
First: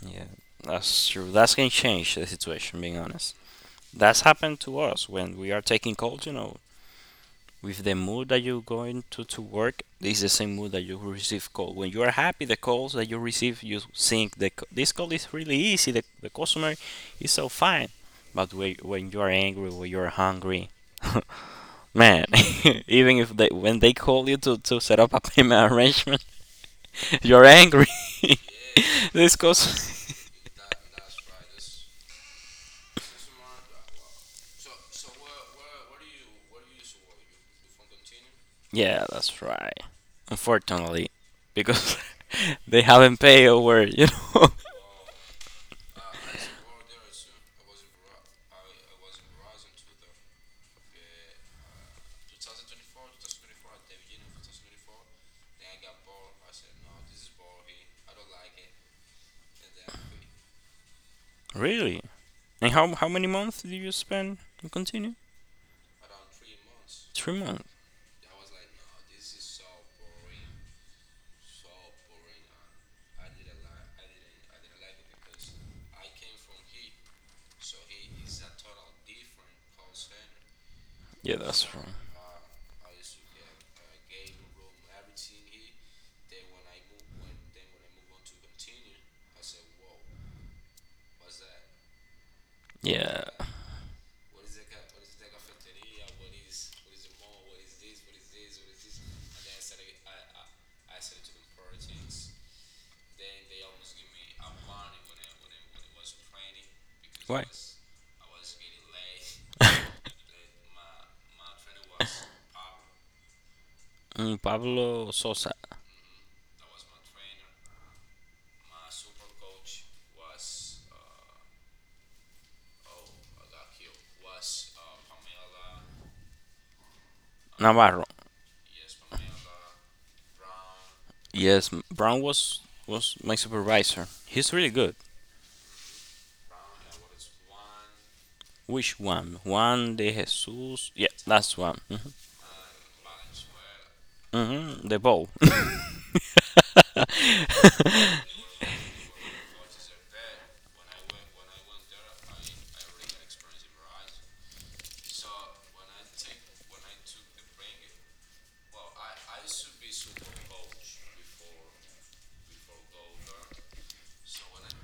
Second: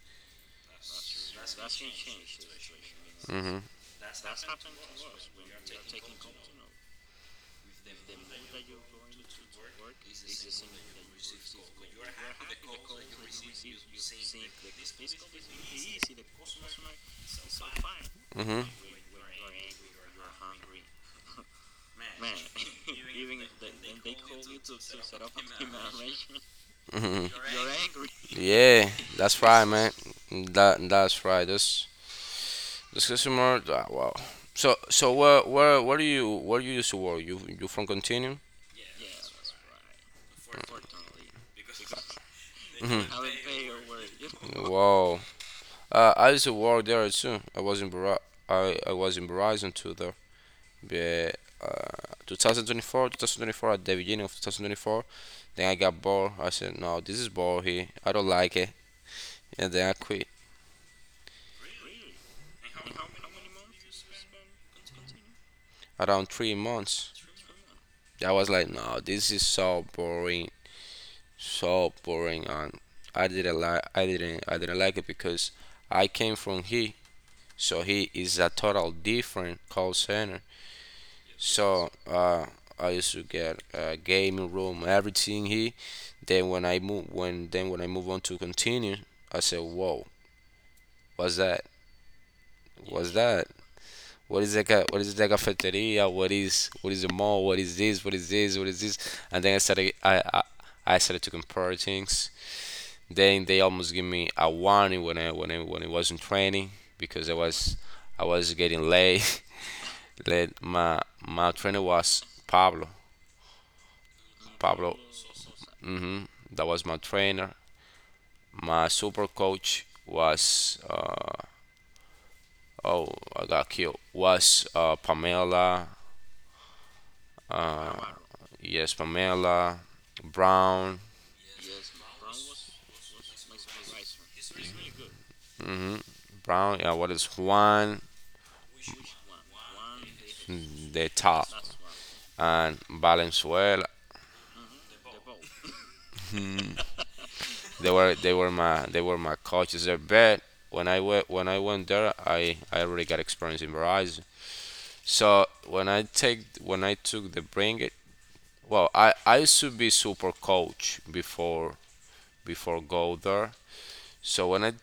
S2: Yeah, that's true. That's gonna change the situation, being honest.
S1: Mhm.
S2: That's happened to us when we are taking calls. With the mood that you're going to work, this is the same mood that you receive call. When you are happy, the calls that you receive, you think this call is really easy, the customer is so fine. But
S1: Mhm.
S2: when you are angry, when you are hungry, [LAUGHS] man, [LAUGHS] even if they when they call you to set up a payment arrangement, [LAUGHS]
S1: Mhm.
S2: you're angry.
S1: Yeah,
S2: [LAUGHS] This
S1: that's right, man.
S2: calls,
S1: That that's right. This customer. Ah, wow. So so where you used to work? You from Continuum?
S2: [LAUGHS] yeah, that's right. Unfortunately, because [LAUGHS] they
S1: Mhm.
S2: haven't paid over, know. [LAUGHS]
S1: Wow. I used to work there too. I was in Verizon too there. But 2024, 2024 at the beginning of 2024. Then I got bored. I said, no, this is bored here. I don't like it. And then I quit
S2: Really? And how many months do you spend? You continue?
S1: around 3 months.
S2: 3 months.
S1: I was like, no, this is so boring, and I didn't like it because I came from he, so he is a total different call center.
S2: Yeah, that's
S1: So
S2: wrong.
S1: I used to get a gaming room, everything here. Then when I move on to continue, I said, whoa, what's that? What's
S2: Yeah.
S1: that? What is like, a, what is the cafeteria, what is, what is the mall, what is this, what is this, what is this? And then I started to compare things. Then they almost give me a warning when I when I when I was not training because i
S2: Why?
S1: was i was getting late.
S2: [LAUGHS]
S1: [LAUGHS] Late. My trainer was Pablo. Pablo.
S2: Pablo Sosa
S1: hmm that was my trainer. My super coach was oh, I got killed, was Pamela.
S2: Navarro.
S1: Yes, Pamela Brown.
S2: Yes, Brown was my supervisor. He's really good.
S1: hmm Brown, what is Juan
S2: Which one? Juan de Jesus. Yeah,
S1: de Top
S2: that's one. Mhm.
S1: and Valenzuela.
S2: Mhm. The ball.
S1: They
S2: [LAUGHS]
S1: were, they were, my they were my coaches there. But when I went there, I already got experience in Verizon. So when I take when I took the bring it, well, I used to be super coach before, before go there. So when I,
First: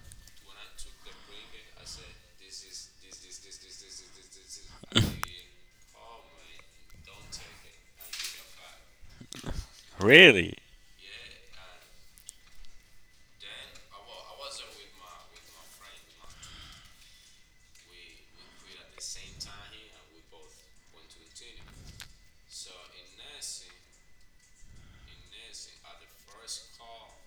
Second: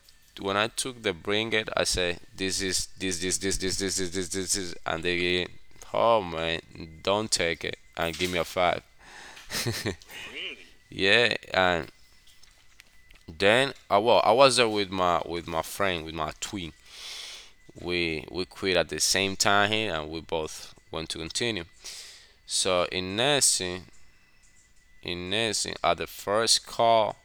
S1: when I took the bring it, I say, this is this is, and they get, oh man, don't take it, and give me a five.
S2: Really?
S1: [LAUGHS] Yeah, and then I, well, I was there with my, with my friend, with my twin. We quit at the same time here, and we both want to continue. So in nursing, in nursing, at the first call,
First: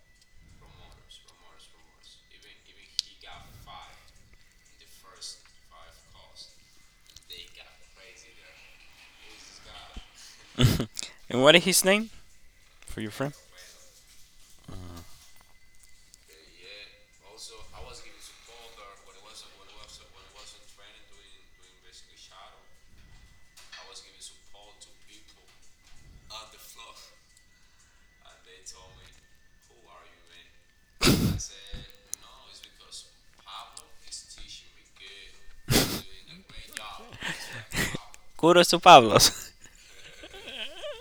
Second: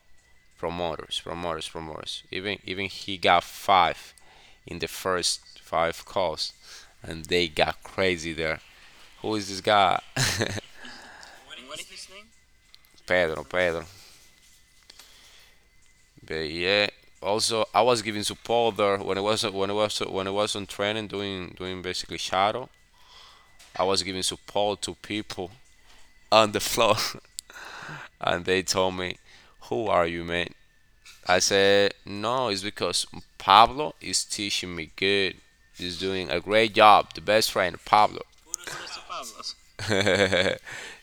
S1: promoters even he got five in the first five calls, and they got crazy there. Who is this guy?
S2: And what is his name for
S1: [LAUGHS]
S2: your friend?
S1: Pedro, Pedro. But yeah, also I was giving support there when I was on training, doing basically shadow. I was giving support to people [LAUGHS] on the floor, [LAUGHS] and they told me, "Who are you, man?" I said, "No, it's because Pablo is teaching me good. He's doing a great job. The best friend, Pablo."
S2: Kudos to Pablos. [LAUGHS]
S1: [LAUGHS]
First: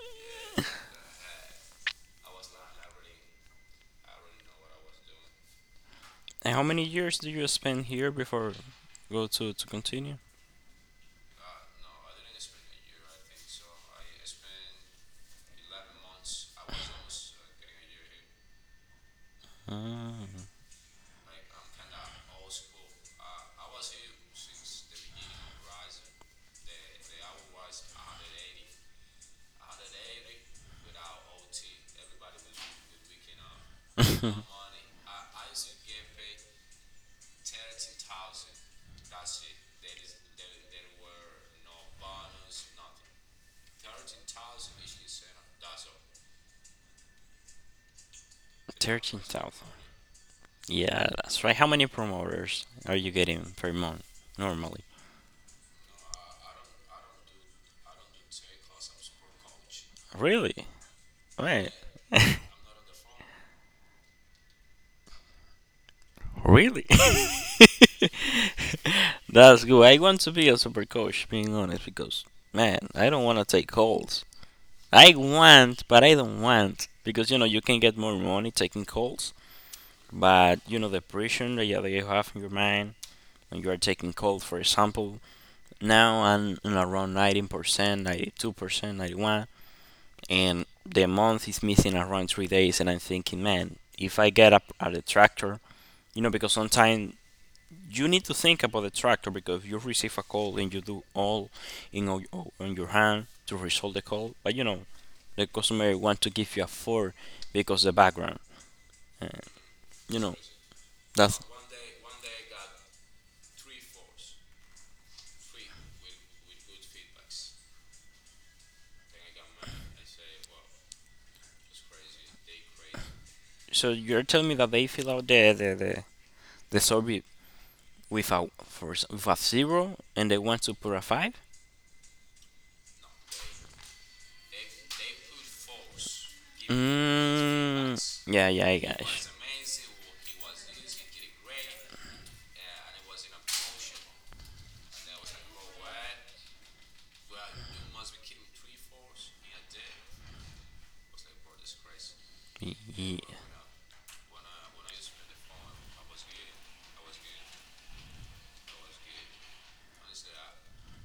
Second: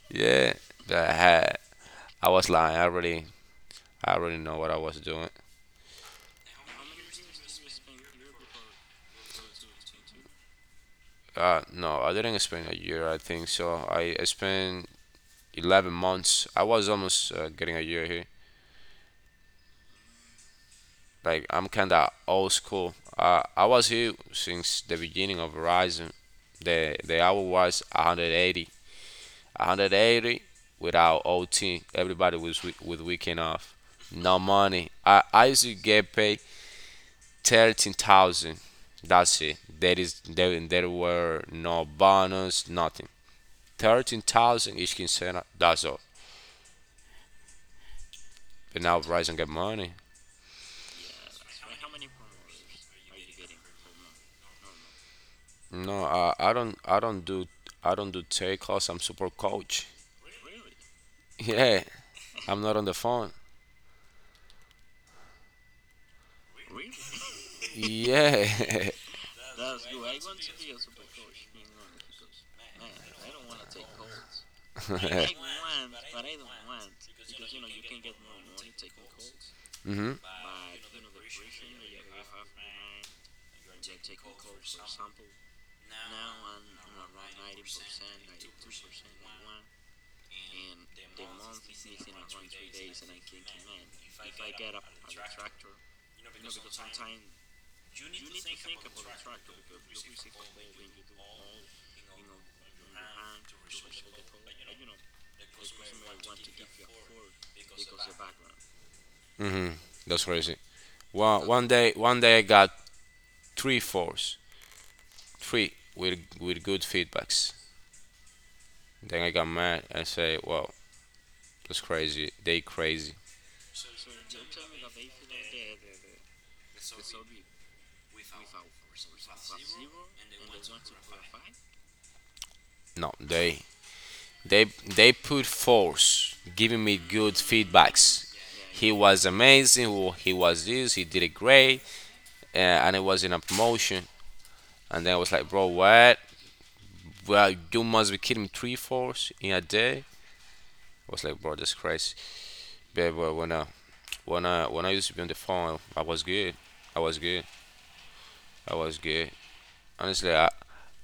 S1: Yeah, but I was lying. I really know what I was doing.
S2: And how many years do you spend here before go to continue?
S1: No, I didn't spend a year. I think so. I spent 11 months. I was almost getting a year here.
S2: Uh,
S1: Like I'm kind of old school. I was here since the beginning of Verizon. The hour was 180. 180 without OT. Everybody was with weekend off. No money. I used to get paid 13,000. That's it. There is there there were no bonus, nothing. 13,000 each quincena. That's all. And now
S2: Thirteen
S1: Verizon get
S2: thousand.
S1: money.
S2: Yeah, that's right. How many promoters are you getting per month normally?
S1: No, I don't do, I don't do take calls. I'm super coach. [LAUGHS]
S2: Really? Wait.
S1: Yeah, I'm not on the phone.
S2: [LAUGHS] Really? [LAUGHS]
S1: Yeah. [LAUGHS] I
S2: That's good. I want to be a super coach, being honest, because man, I don't want to take calls.
S1: want,
S2: I want, but I don't want because you know you can get more money taking calls,
S1: hmm
S2: but you know the pressure that you have in your mind you are taking cold, for example. Now I'm around 90% 92%, 91%, and the month is missing around 3 days, and I'm thinking, man, if I get up at the tractor, because sometimes you need to think about the tractor because you receive a call and you do all in all on your hand to resolve the call, but the customer want to give you a four because the background, uh,
S1: hmm
S2: you
S1: that's
S2: know,
S1: crazy.
S2: that's
S1: One day, one day I got three fours, three with good feedbacks. Then I got mad and say, well, that's crazy. They crazy.
S2: so you're telling me that they fill out the the survey with a zero and they want to put a five.
S1: No, they they put force, giving me good
S2: Mm,
S1: feedbacks.
S2: yeah, yeah, I
S1: He
S2: got
S1: was
S2: it.
S1: amazing. He was this. He did it great, uh, and it was in a promotion. And then I was like, bro, what? Well, you must be kidding me. Three fours in a day. I was like, bro, that's crazy.
S2: Yeah.
S1: But when I used to be on the phone, I was good. I was good. I was good. Honestly, I,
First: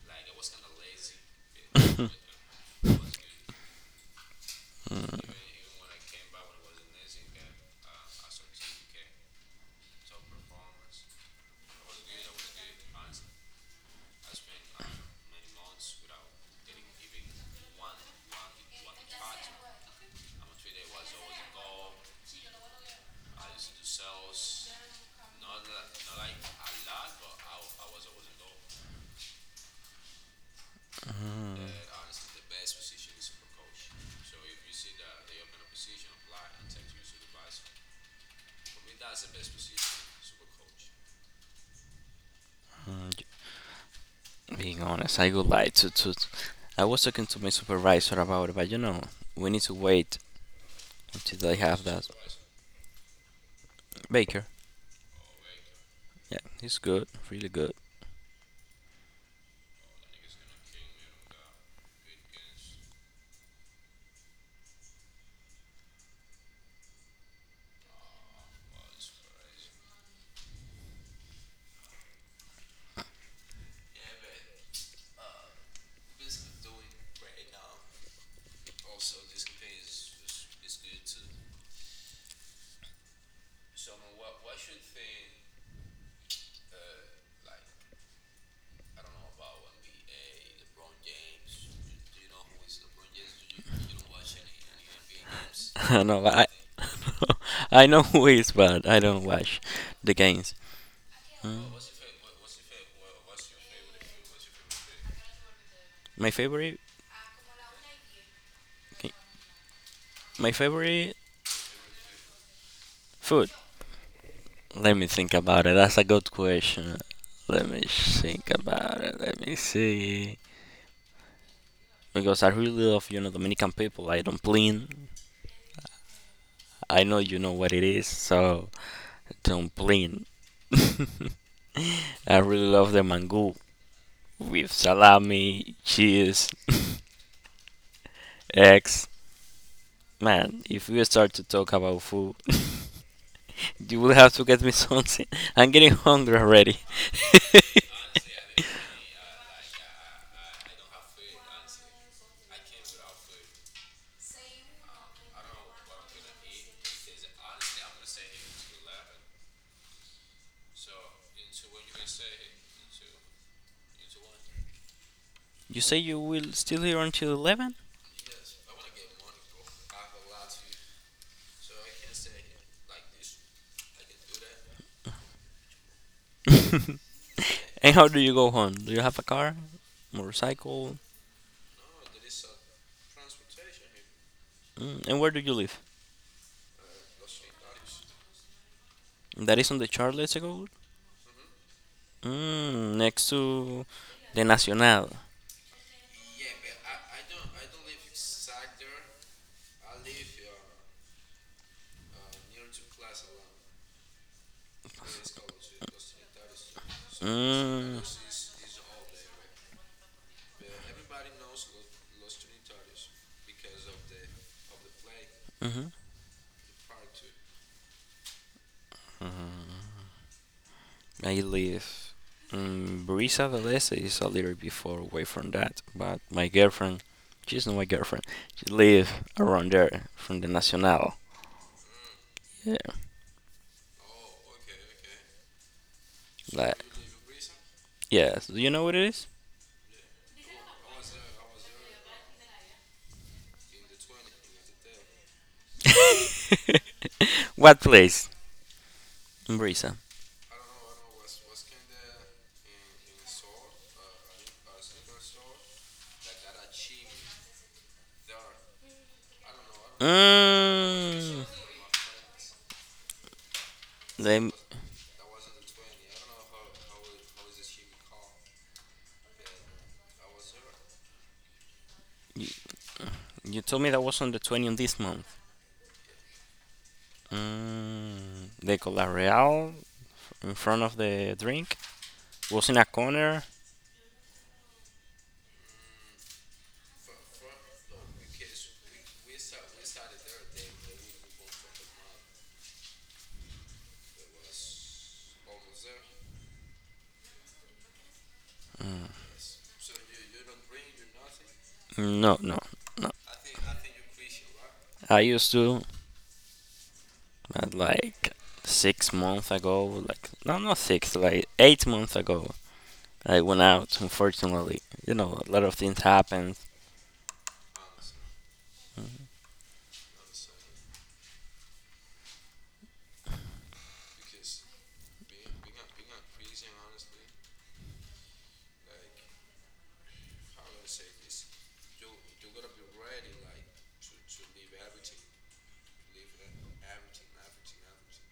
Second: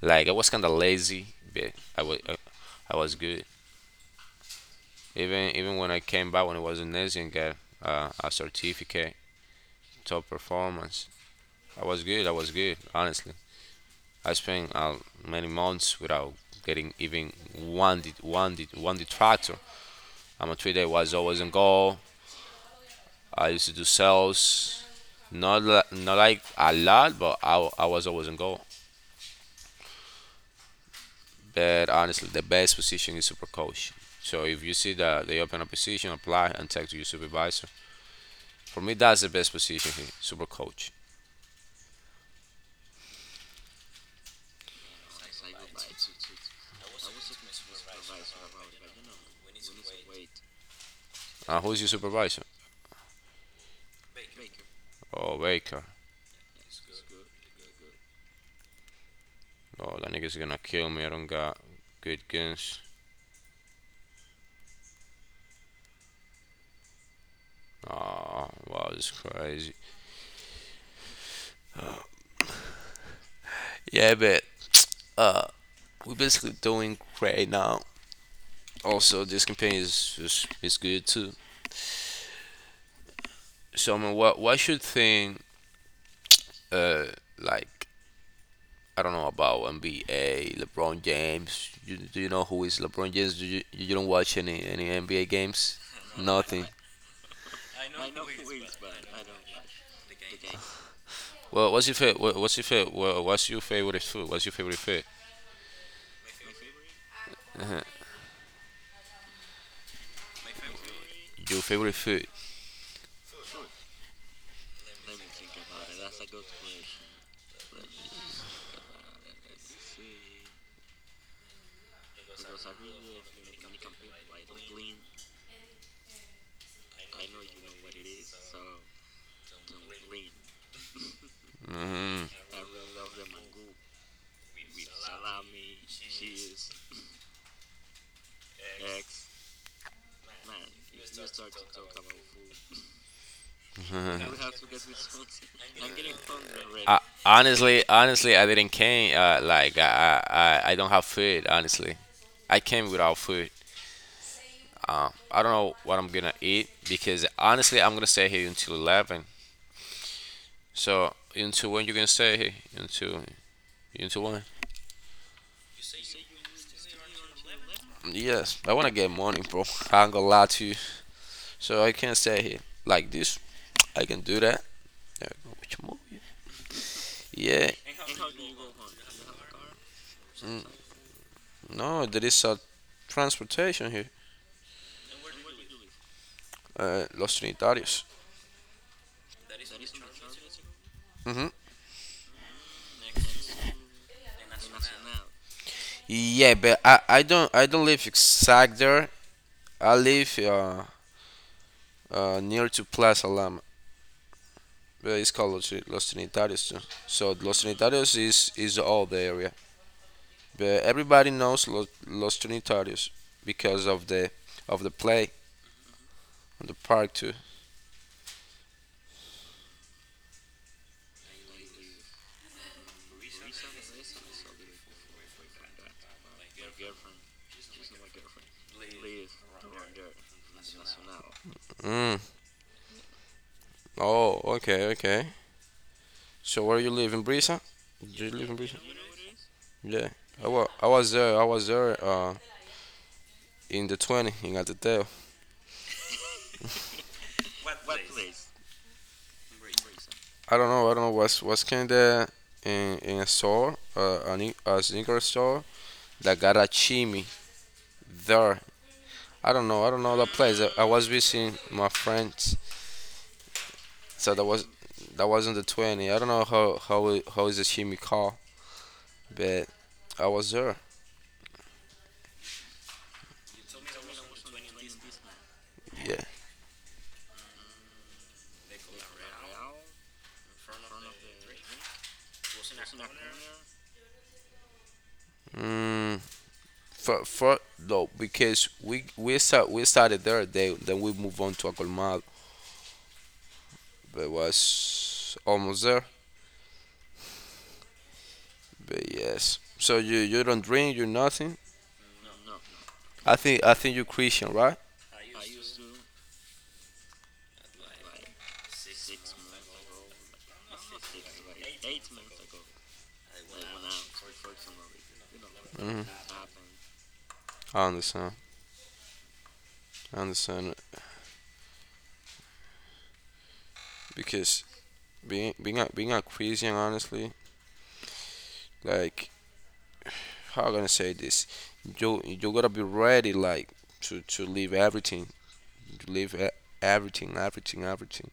S1: like I was kind of lazy, but I was good. Even when I came back when I was in Asian, get a certificate, top performance. I was good. I was good. Honestly, I spent many months without getting even one detractor. I'm a trader. I was always on goal. I used to do sales, not like a lot, but I was always on goal. But honestly, the best position is super coach. So if you see that they open a position, apply and talk to your supervisor. For me, that's the best position here, super coach.
S2: Mm, Being honest, I would like to. I was talking to my supervisor about it, but we need to wait until they
S1: Who's
S2: have
S1: your
S2: that.
S1: supervisor?
S2: Baker,
S1: Oh, Baker.
S2: yeah, he's good, really good.
S1: Oh, that nigga's gonna kill me. I don't got good guns. Oh, wow, this is crazy. Yeah, but we're basically doing great now. Also, this campaign is good too. So, I mean, what should think uh like, I don't know about NBA, LeBron James. You, do you know who is LeBron James? Do you, you don't watch any NBA games?
S2: [LAUGHS] I know I
S1: Nothing.
S2: [LAUGHS] I know who is, but I don't watch the games.
S1: Well, what's your favorite? What's your favorite? What's your favorite food? What's your favorite food?
S2: My favorite my favorite
S1: Your favorite food?
S2: food. Let me think about it. That's a good question. Let me think about it. Let me see. Because I really love, Dominican people. I don't plin. I know you know what it is, so don't plin.
S1: Mhm.
S2: [LAUGHS] I really love the mango, with salami, cheese, [LAUGHS] eggs. Man, if we start to talk about food, [LAUGHS] you will have to
S1: [LAUGHS]
S2: get me [LAUGHS] something. I'm getting hungry already.
S1: I,
S2: [LAUGHS]
S1: honestly, honestly, I didn't came. I don't have food. Honestly, I came without food. I don't know what I'm gonna eat because honestly, I'm gonna stay here until 11. So until when you gonna stay here? Until when?
S2: You say you will still here until 11?
S1: Yes, I wanna get money, bro. I'm gonna lie to you. So I can't stay here like this. I can do that. Yeah. Which movie?
S2: [LAUGHS] And
S1: Yeah.
S2: how do you go home? Do you have a car? Motorcycle?
S1: No, there is a transportation here.
S2: And where do you live?
S1: Uh, Los Trinitarios.
S2: That is on the Charles de Gaulle?
S1: hmm
S2: Next to the Nacional.
S1: Yeah, but I don't live exact there. I live near to Plaza Lama. But it's called Los, Los Trinitarios too. So Los
S2: Mm.
S1: Trinitarios is all the area. But everybody knows Los, Los Trinitarios because of the play
S2: Hmm.
S1: and the park too.
S2: I live in Brisa Velese, is a little bit far away from that, but my girlfriend, she's not my girlfriend, she lives around there from the Nacional.
S1: Mm.
S2: Yeah,
S1: Oh, okay, okay. So where
S2: like,
S1: you live in Brisa? Do you
S2: yes,
S1: live in
S2: do you
S1: Brisa?
S2: know what it is?
S1: Yeah. I was there. I was there in the 20 in Atateo.
S2: [LAUGHS] What place? In Brisa.
S1: I don't know. I don't know. What's kind of in a store, a sneaker store that got a chimney there. I don't know. I don't know the place. I was
S2: Mm,
S1: visiting my friends, so
S2: they, you,
S1: that wasn't the 20. I don't know how is the chimney called, but I was there.
S2: you told me that was on the 20th this month.
S1: Yeah.
S2: The Cola Real in front of the drink was in a corner.
S1: Mm, for no, because we started there. Then we moved on to a colmado, but was almost there. But yes. So you don't drink, you nothing.
S2: No, no, no.
S1: I think you're Christian, right?
S2: I used to But like 6 months ago, like no, not six, like 8 months ago, I went out. Unfortunately, a lot of things
S1: Hmm.
S2: happened.
S1: I understand. I understand it. Because being a Christian, honestly, like how I gonna say this, you gotta be ready, like to leave everything, to leave e- everything, everything, everything,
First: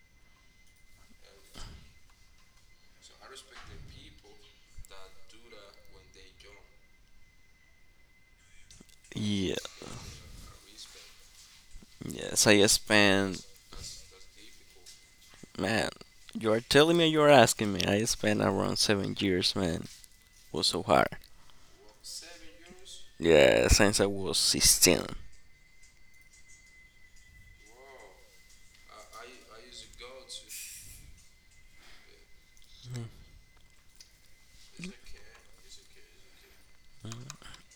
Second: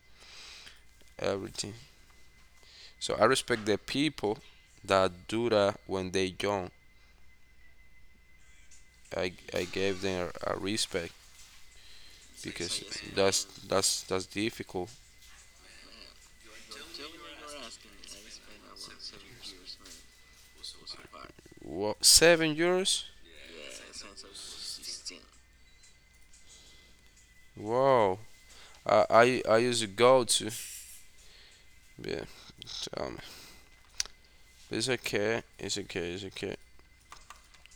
S1: everything. So I respect the people that do that when they young. I
S2: Yeah,
S1: I gave them a respect
S2: yes, I
S1: because that's
S2: spent
S1: that's that's difficult.
S2: man. You are telling me, you are asking me. I spent around 7 years, man. Was so hard.
S1: What? 7 years?
S2: Yeah, since I was 16.
S1: Wow. I used to go to. Yeah, tell me. It's okay. It's okay. It's okay.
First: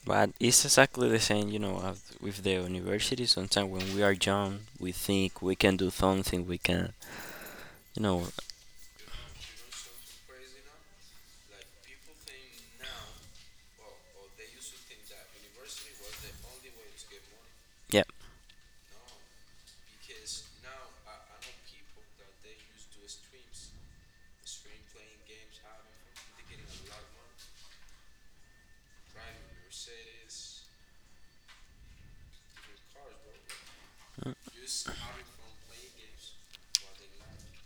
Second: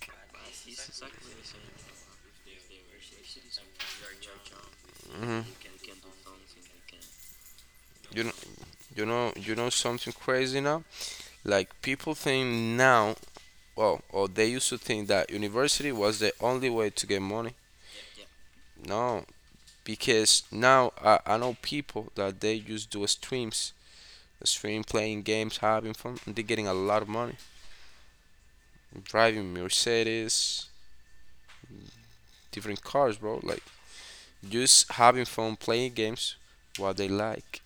S2: But it's exactly the same, as with the university. Sometimes when we are young, we
S1: hmm
S2: think we can do something. We can, you
S1: You
S2: know,
S1: know, you know you know something crazy now? Like people think now, well, or they used to think that university was the only way to get money.
S2: yeah.
S1: No, because now I know people that they just do streams, stream playing games, having fun, and they're getting a lot of money, driving Mercedes, different cars, bro. Like just having fun playing games what they like.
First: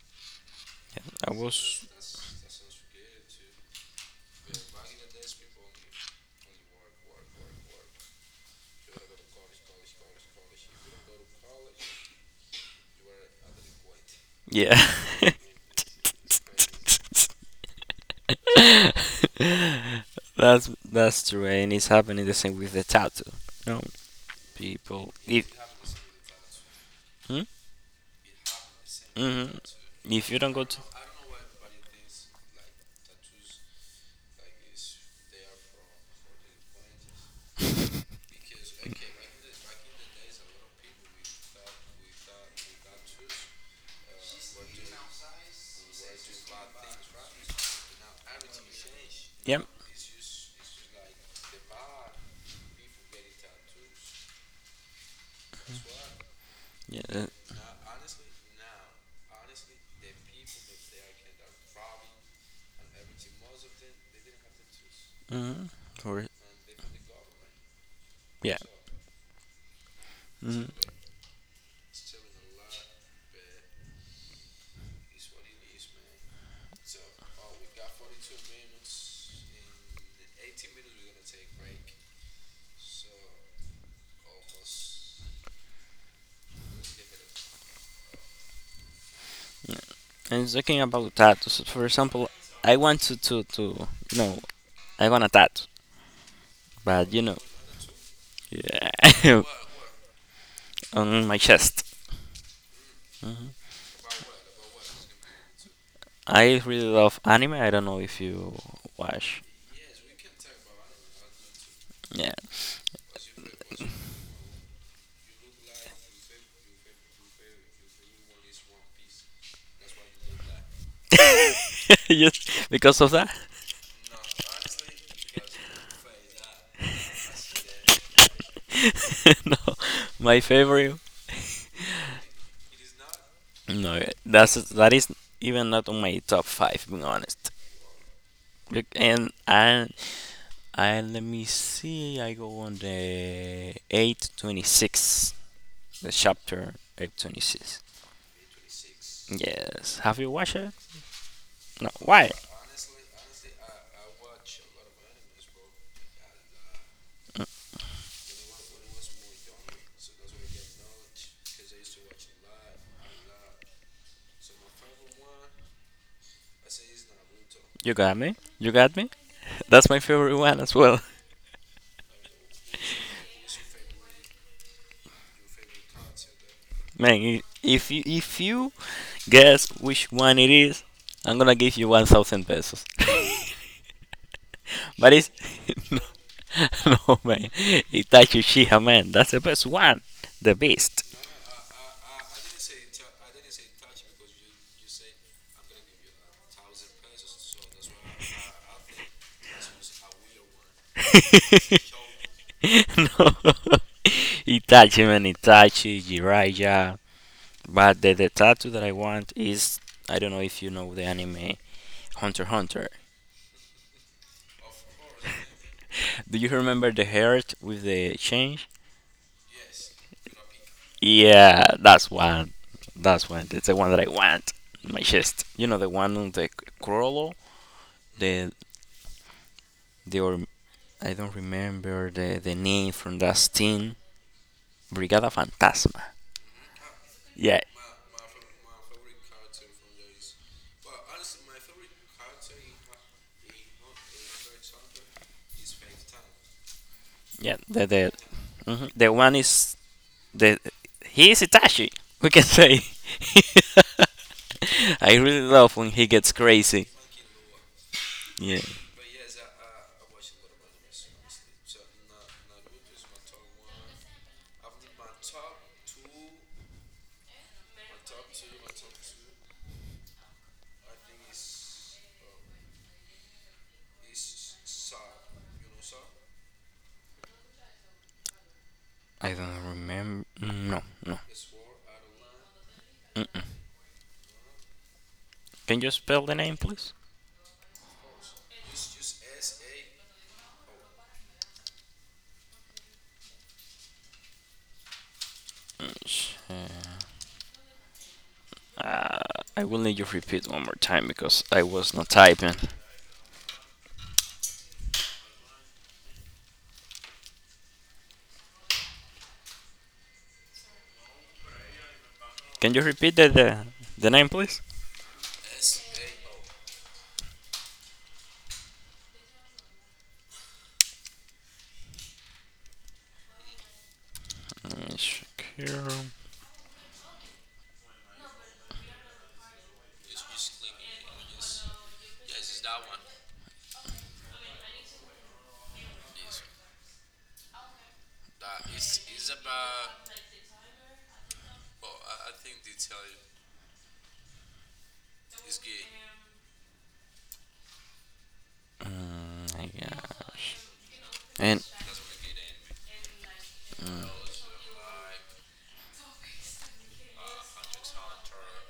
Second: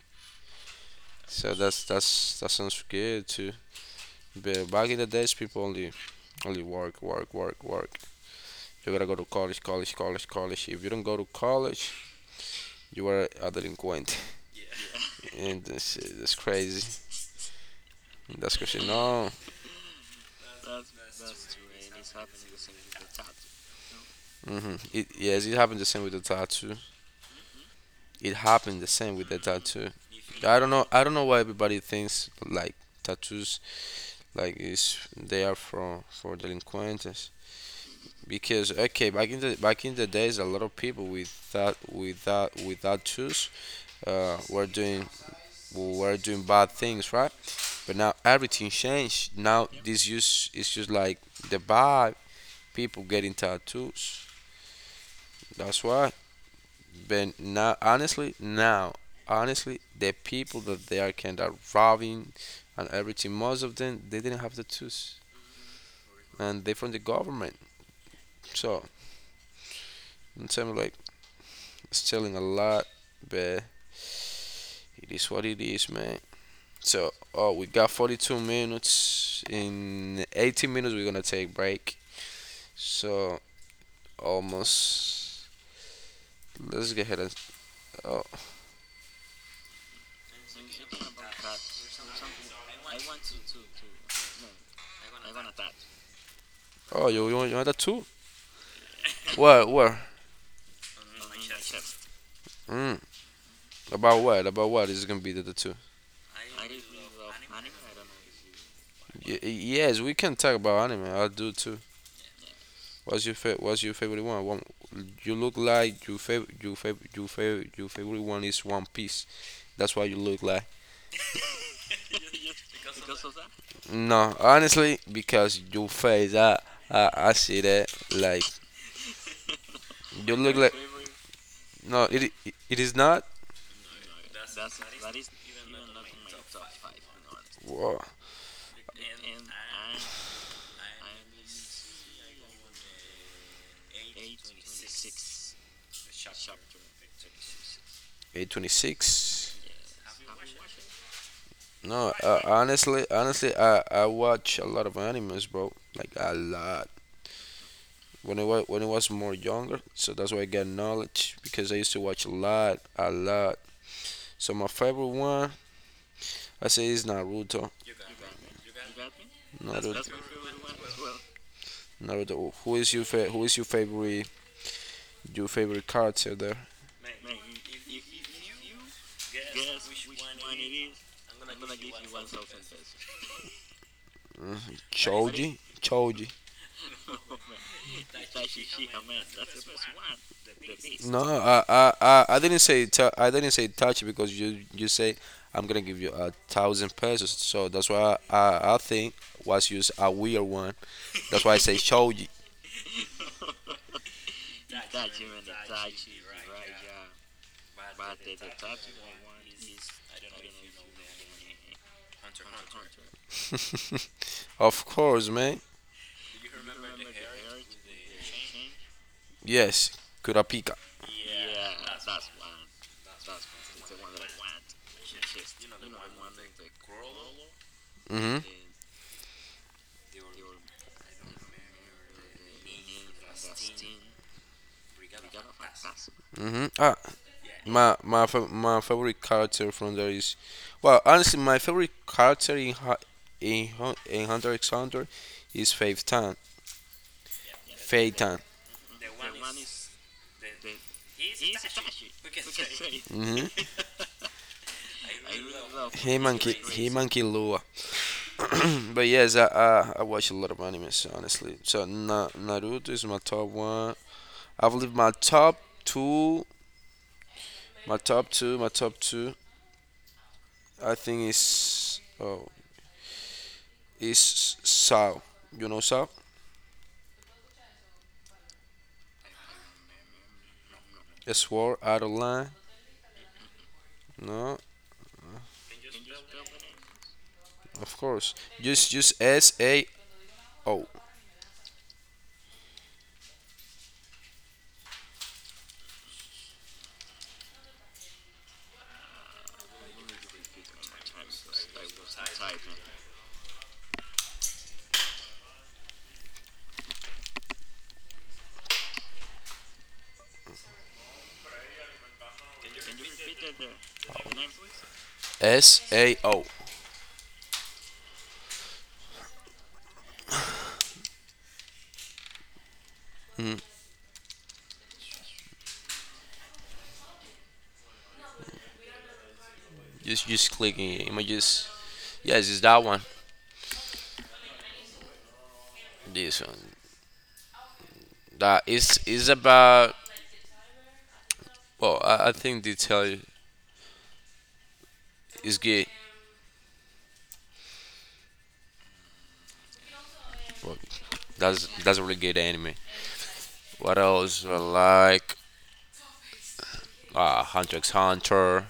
S2: Yeah. I
S1: So
S2: was
S1: that sounds good too. But back in the days, people only work, work, work, work. You gotta go to college, college, college, college. If you don't go to college, you are a delinquent,
S2: Yeah,
S1: [LAUGHS] and that's crazy. That's crazy. No.
S2: [LAUGHS] that's true, and it's happening the same with the tattoo. No, people,
S1: Yes,
S2: if
S1: it happened the same with the tattoo.
S2: hmm?
S1: It happened the same with the
S2: Hmm,
S1: tattoo.
S2: if you don't
S1: I
S2: go
S1: don't
S2: to,
S1: know. I don't know why everybody thinks like tattoos like is they are for delinquents. Because okay, back in the days a lot of people without tools were doing bad things, right? But now everything changed.
S2: yep,
S1: Now this use is just like the bad people getting tattoos, that's why.
S2: yeah,
S1: But now honestly, the people that they are kind of robbing and everything, most of them they didn't have tattoos,
S2: hmm, or
S1: and they from the government.
S2: yeah,
S1: So it's
S2: hmm,
S1: like stealing a lot, but it is what it is, man. So, oh, we got 42 minutes. In 18 minutes, we're gonna take break. So, almost. Let's get ahead. And, oh,
S2: and talking about tattoos, for example, I want to no, I want a tattoo,
S1: oh,
S2: but
S1: you want that too?
S2: yeah,
S1: What? Where?
S2: [LAUGHS] on my chest.
S1: Mm, about what? About what is gonna be the two?
S2: I really love anime. I don't know if you watch.
S1: Yes, we can talk about anime. I'll do too.
S2: Yeah,
S1: What's your favorite? What's your favorite one? You look like your favorite. Your favorite. Your favorite. Your favorite one is One Piece. That's why you look like.
S2: [LAUGHS] just because of that.
S1: No, honestly, because your face, I see that. Like
S2: [LAUGHS] No,
S1: you
S2: my
S1: look like.
S2: favorite.
S1: No, it is not.
S2: No, that's that is even not on my top five. Being honest,
S1: Whoa,
S2: look, and let me see. I go on the 826, the chapter 826.
S1: 826.
S2: Yes, have you watched it? No,
S1: No,
S2: why?
S1: honestly, I watch a lot of animes, bro. Like a lot. When I was more younger, so that's why I got knowledge because I used to watch a lot, a lot. So my favorite one, I say, is Naruto.
S2: You got me. You got me. [LAUGHS] That's my
S1: Naruto.
S2: favorite one as well.
S1: Naruto. Who is your favorite? Your favorite character there?
S2: Man, if you guess which one it is, I'm gonna give you 1,000 pesos. [LAUGHS] but it's
S1: Told you,
S2: [LAUGHS] No,
S1: told you.
S2: no man, Itachi Uchiha man, that's the best one, the best.
S1: No, I didn't say touch because you say I'm gonna give you 1,000 pesos. So that's why I think was use a weird one. That's why I say told you.
S2: [LAUGHS] No, [LAUGHS] Itachi man, Itachi Jiraiya. But the tattoo that I want is, I don't know if you know the anime Hunter x Hunter.
S1: [LAUGHS] Of course, man.
S2: Do you remember the heart with the chain?
S1: Yes, Kurapika.
S2: Yeah, that's one. That's one. It's the one that I want. My chest. You know the one on the Corolo?
S1: Mhm,
S2: The the or I don't remember the name from that team. Brigada Fantasma.
S1: mhm. Ah,
S2: Yeah,
S1: my favorite character from there is, well, honestly, my favorite character in in Hunter x Hunter is Faith Tan.
S2: yeah. The
S1: Faith Tan.
S2: mhm. the one is, the he is Itachi. We can say. [LAUGHS]
S1: Mhm.
S2: I really love when he gets crazy.
S1: Hey monkey Lua.
S2: Yeah.
S1: [CLEARS THROAT] But yes, I watch a lot of animes honestly. So Naruto is my top one. I believe two, my top two. I think is Sao. You know Sao?
S2: I don't remember. No, no.
S1: A sword out of line. No,
S2: Can you spell the name, please?
S1: of course. Just S A O
S2: Mm, I will need you to repeat one more time because I was not typing. Can you repeat the name, please?
S1: S A O.
S2: Let me check here. Oh
S1: Just clicking images. Yes, it's that one. This one. That is about. Well, I think they tell you. It's good.
S2: my gosh.
S1: Well,
S2: And
S1: that's a really good anime. What else? I like Hunter x Hunter,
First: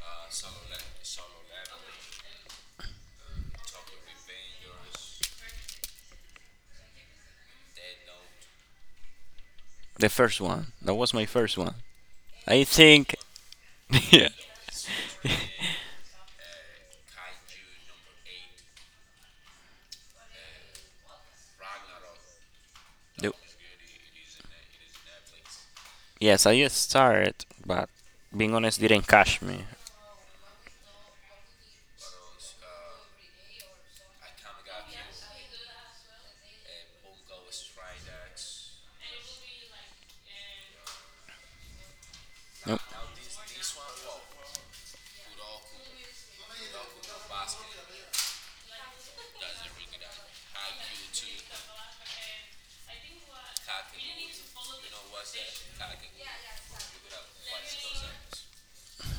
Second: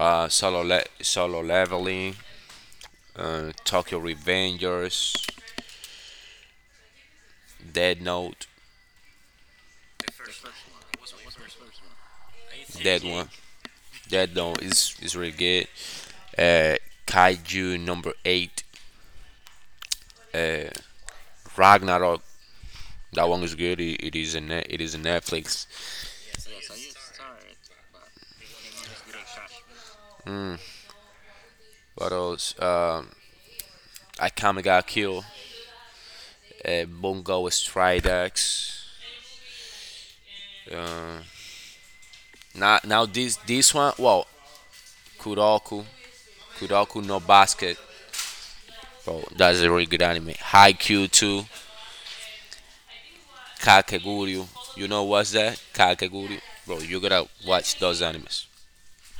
S1: Solo Leveling, Tokyo Revengers, Dead Note,
S2: the first one. That was my first one. I
S1: Dead
S2: think.
S1: One,
S2: [LAUGHS] Yeah.
S1: Dead Note is really good. Uh, Kaiju number eight, uh, Ragnarok. That
S2: The-
S1: one is good. It is a Netflix.
S2: yes, I just started, but being honest, didn't catch me.
S1: What else? Akame ga Kill, Bungo Stridex. Uh,
S2: No,
S1: Now, this one. Well, Kuroko, Kuroko no Basket. Bro, that's a really good anime. Haikyuu 2, Kakeguryu. You know what's that? Kakeguryu. Bro, you're gonna watch those animes.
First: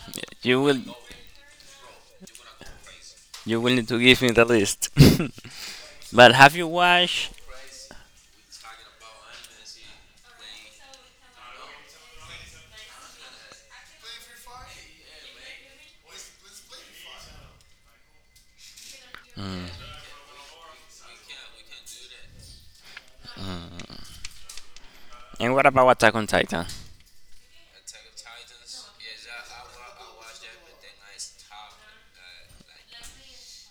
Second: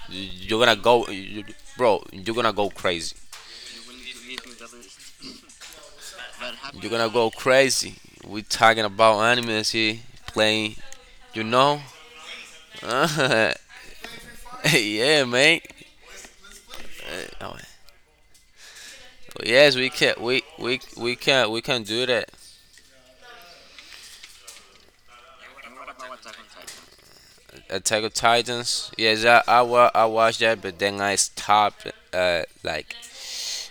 S1: You're
S2: You
S1: gonna
S2: will
S1: go, you, bro. You're gonna go crazy.
S2: you will need to give me the list. [LAUGHS] But have you
S1: You're gonna go
S2: watched?
S1: crazy. We are talking about animes here, playing. You know? [LAUGHS] Yeah, man. Oh, yes, we can. We can do that.
S2: And what about Attack on Titan?
S1: Attack of Titans. Yes, I watched that, but then I stopped. Like,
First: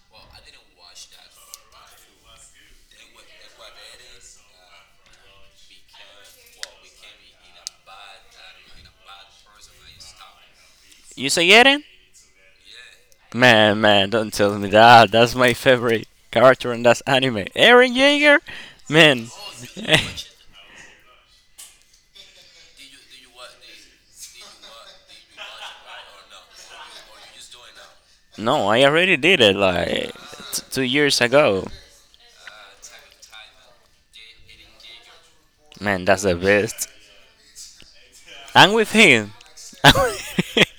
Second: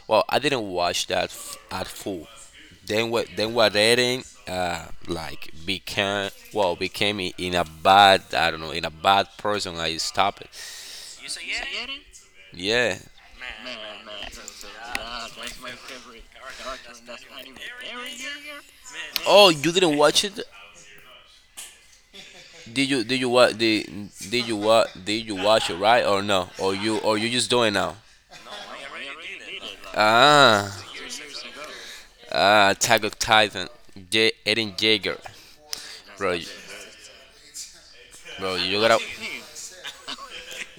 S1: well, I didn't watch that at full. Then what? Then what? Reading, like became well in a bad, I don't know, in a bad person. I stopped it.
S2: You say Eren?
S1: Yeah.
S2: Man, man, don't tell me that. That's my favorite character in that anime. Eren Jaeger? Man.
S1: Oh, you didn't watch it? Did you? Did you what? Did you what? Did you watch it right or no? Or you just doing now?
S2: [LAUGHS] No, I already did it like
S1: Ah,
S2: 2 years ago.
S1: ah, Attack of Titan. J. Eden Jaeger,
S2: Man, that's the
S1: bro.
S2: best.
S1: Bro,
S2: I'm
S1: you
S2: with
S1: gotta.
S2: him.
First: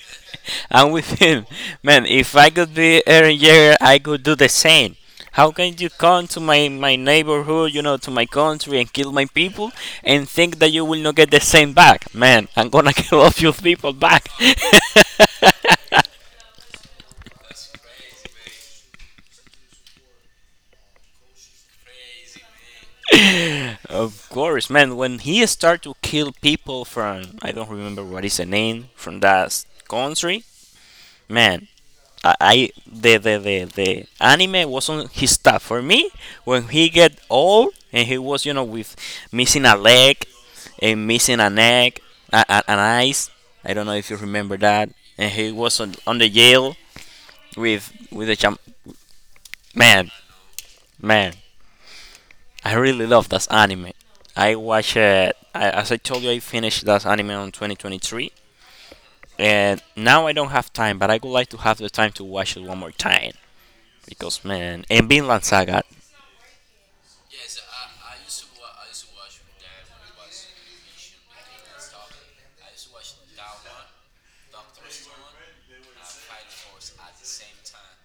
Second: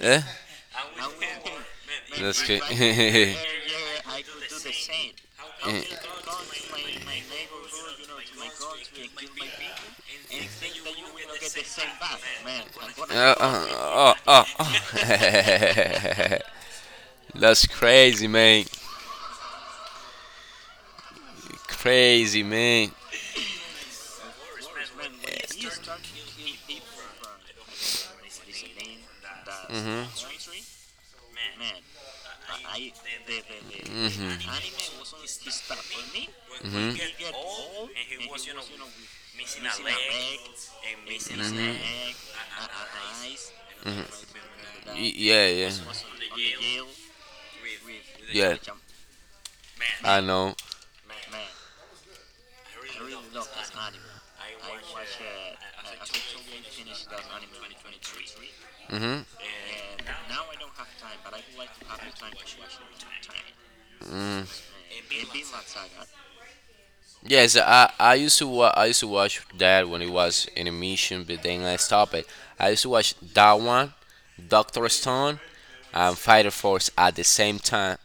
S1: Eh?
S2: I'm with him. Man, if
S1: That's
S2: I
S1: good.
S2: could be Aaron Jagger, I could do the same. How can you come to my neighborhood, you know, to my country and kill my people
S1: [LAUGHS]
S2: and think that you will not get the same back? Man, I'm gonna [LAUGHS] kill all
S1: Uh,
S2: your people
S1: uh,
S2: back.
S1: uh,
S2: [LAUGHS]
S1: uh, [LAUGHS] That's crazy, man. Crazy, man.
S2: Of course, man. When he started to kill people from, I don't remember what is the name from that
S1: Mhm.
S2: country, man. I the anime
S1: Mhm.
S2: wasn't his stuff for me. When he
S1: Mhm.
S2: get old and he was, you know, with missing a leg and missing a neck, an eyes. I don't know
S1: Mhm.
S2: if you remember that. And
S1: Yeah,
S2: he
S1: yeah.
S2: was on the jail with the
S1: Yeah,
S2: champ. Man,
S1: I know.
S2: man, I really love that anime. I watch it. I, as I told you, I finished that anime on 2023,
S1: Hmm.
S2: and now I don't have time. But I would like to have the time to watch it one more time because man, and Vinland Saga,
S1: Yes, I used to watch that when it was in emission, but then I stopped it. I used to watch that one, Doctor Stone, and Fighter Force at the same time.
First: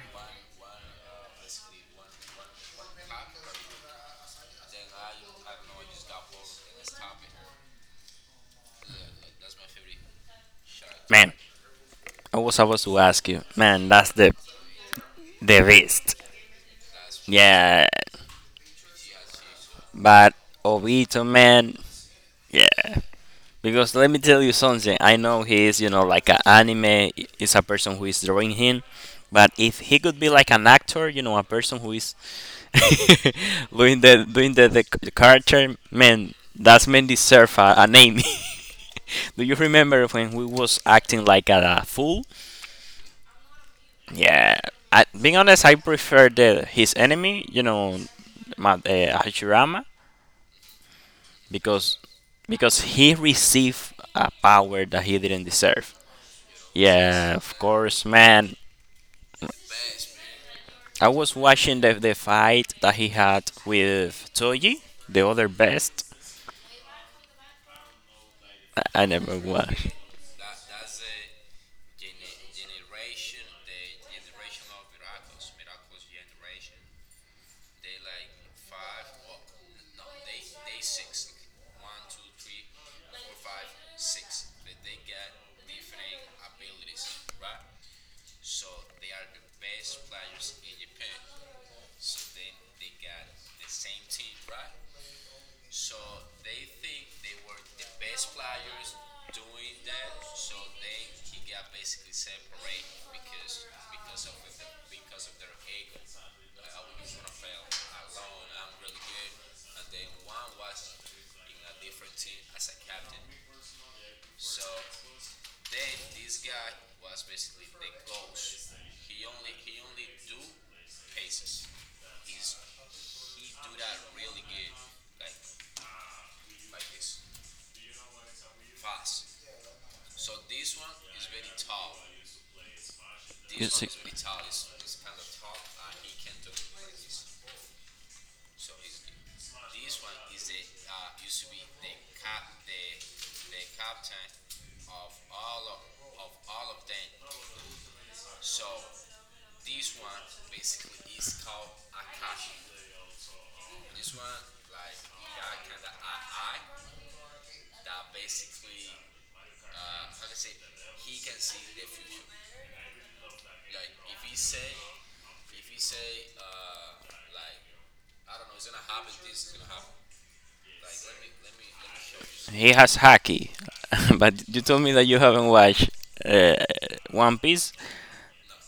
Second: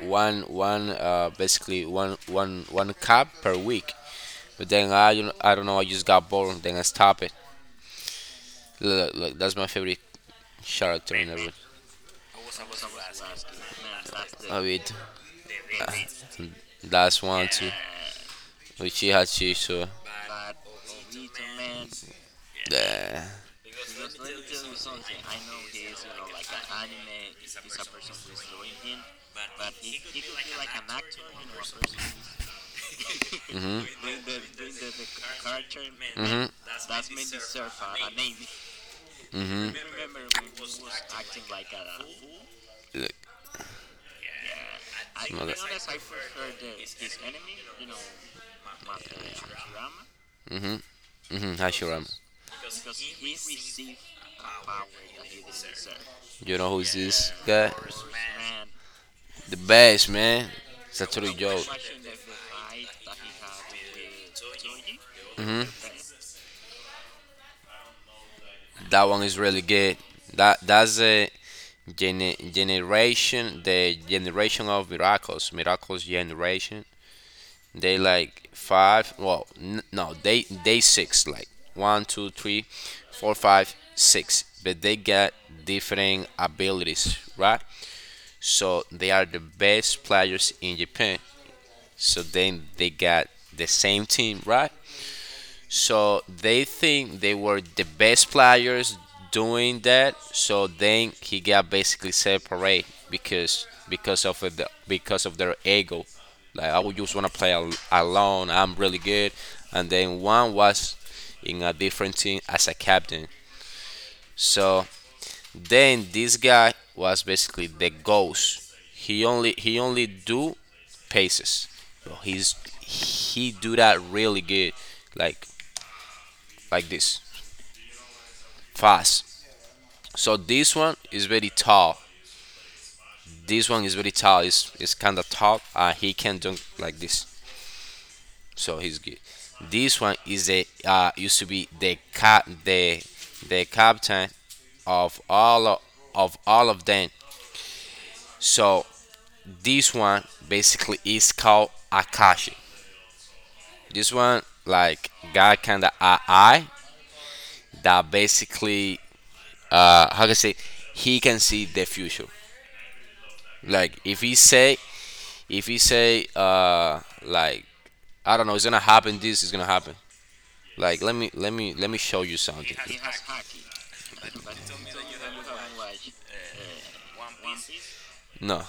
S1: One one basically one cap per week. But then I don't know, I just got bored. Then I stopped it. Look, look, that's my favorite character in
S2: man,
S1: the room.
S2: I was about to ask you, man. That's
S1: I mean,
S2: the best.
S1: that's one too. Yeah.
S2: Yeah,
S1: Uchiha Chiso.
S2: but Obito, man. Yeah,
S1: Uh,
S2: because let me tell you something. I know he is, you know, like an anime is a person who is drawing him, but if he could be like an actor, you know, a person who is [LAUGHS] doing the character, man. That's man deserve a name. [LAUGHS] Do you remember when we was acting like a fool?
S1: Look,
S2: Yeah, I, being
S1: mother.
S2: honest, I prefer the his enemy, you know, Hashirama,
S1: Mhm,
S2: because
S1: Hashirama.
S2: because he received a power that he didn't deserve.
S1: You know who's this
S2: Yeah, of
S1: guy?
S2: course, man.
S1: The best man. It's a
S2: I
S1: true
S2: was
S1: joke.
S2: watching the fight that he had with Toji, the other best.
S1: That
S2: I
S1: one is
S2: never
S1: really
S2: watched.
S1: good. That's a generation, the generation of miracles, miracles generation. They like five. Well, no, they six. Like one, two, three, four, five, six. But they got different abilities, right? So they are the best players in Japan. So then they got the same team, right? So they think they were the best players doing that. So then he got basically separated because of the because of their ego. Like I would just want to play alone. I'm really good. And then one was in a different team as a captain. So then this guy was basically the ghost. He only do paces. So he do that really good, like this. Fast. So this one is very tall.
S2: You
S1: This one
S2: see,
S1: is very tall. It's kind of tall. He can dunk like this. So he's good. This one is a used to be the captain of of all of them. So this one basically is called Akashi. This one like got kind of a eye that basically how can I say, he can see the future. Like if he say like, I don't know, it's gonna happen. This is gonna happen. Like let me show you
S2: he
S1: something.
S2: has Haki, [LAUGHS] but you told me that you haven't watched uh, One Piece.
S1: No.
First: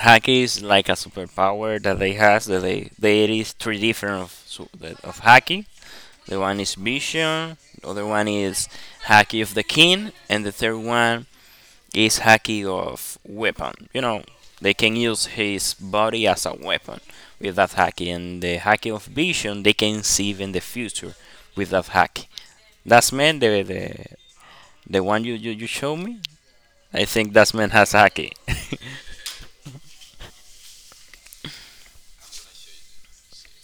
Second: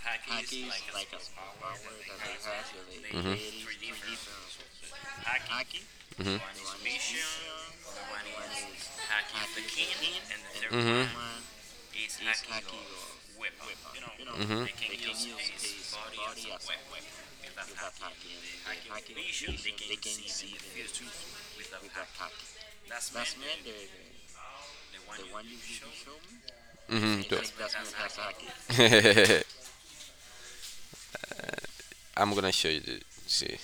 S2: Haki is like a superpower that they has. That they there is three different of Haki. The one is Vision. The other one is Haki of the King, and the third one is Haki of Weapon. You know, they can use his body as a weapon with that Haki, and the Haki of Vision they can see even the future with that Haki. That's man the the one you show me. I
S1: Hmm.
S2: think that's man
S1: [LAUGHS]
S2: has Haki.
S1: I'm gonna show you. This. See.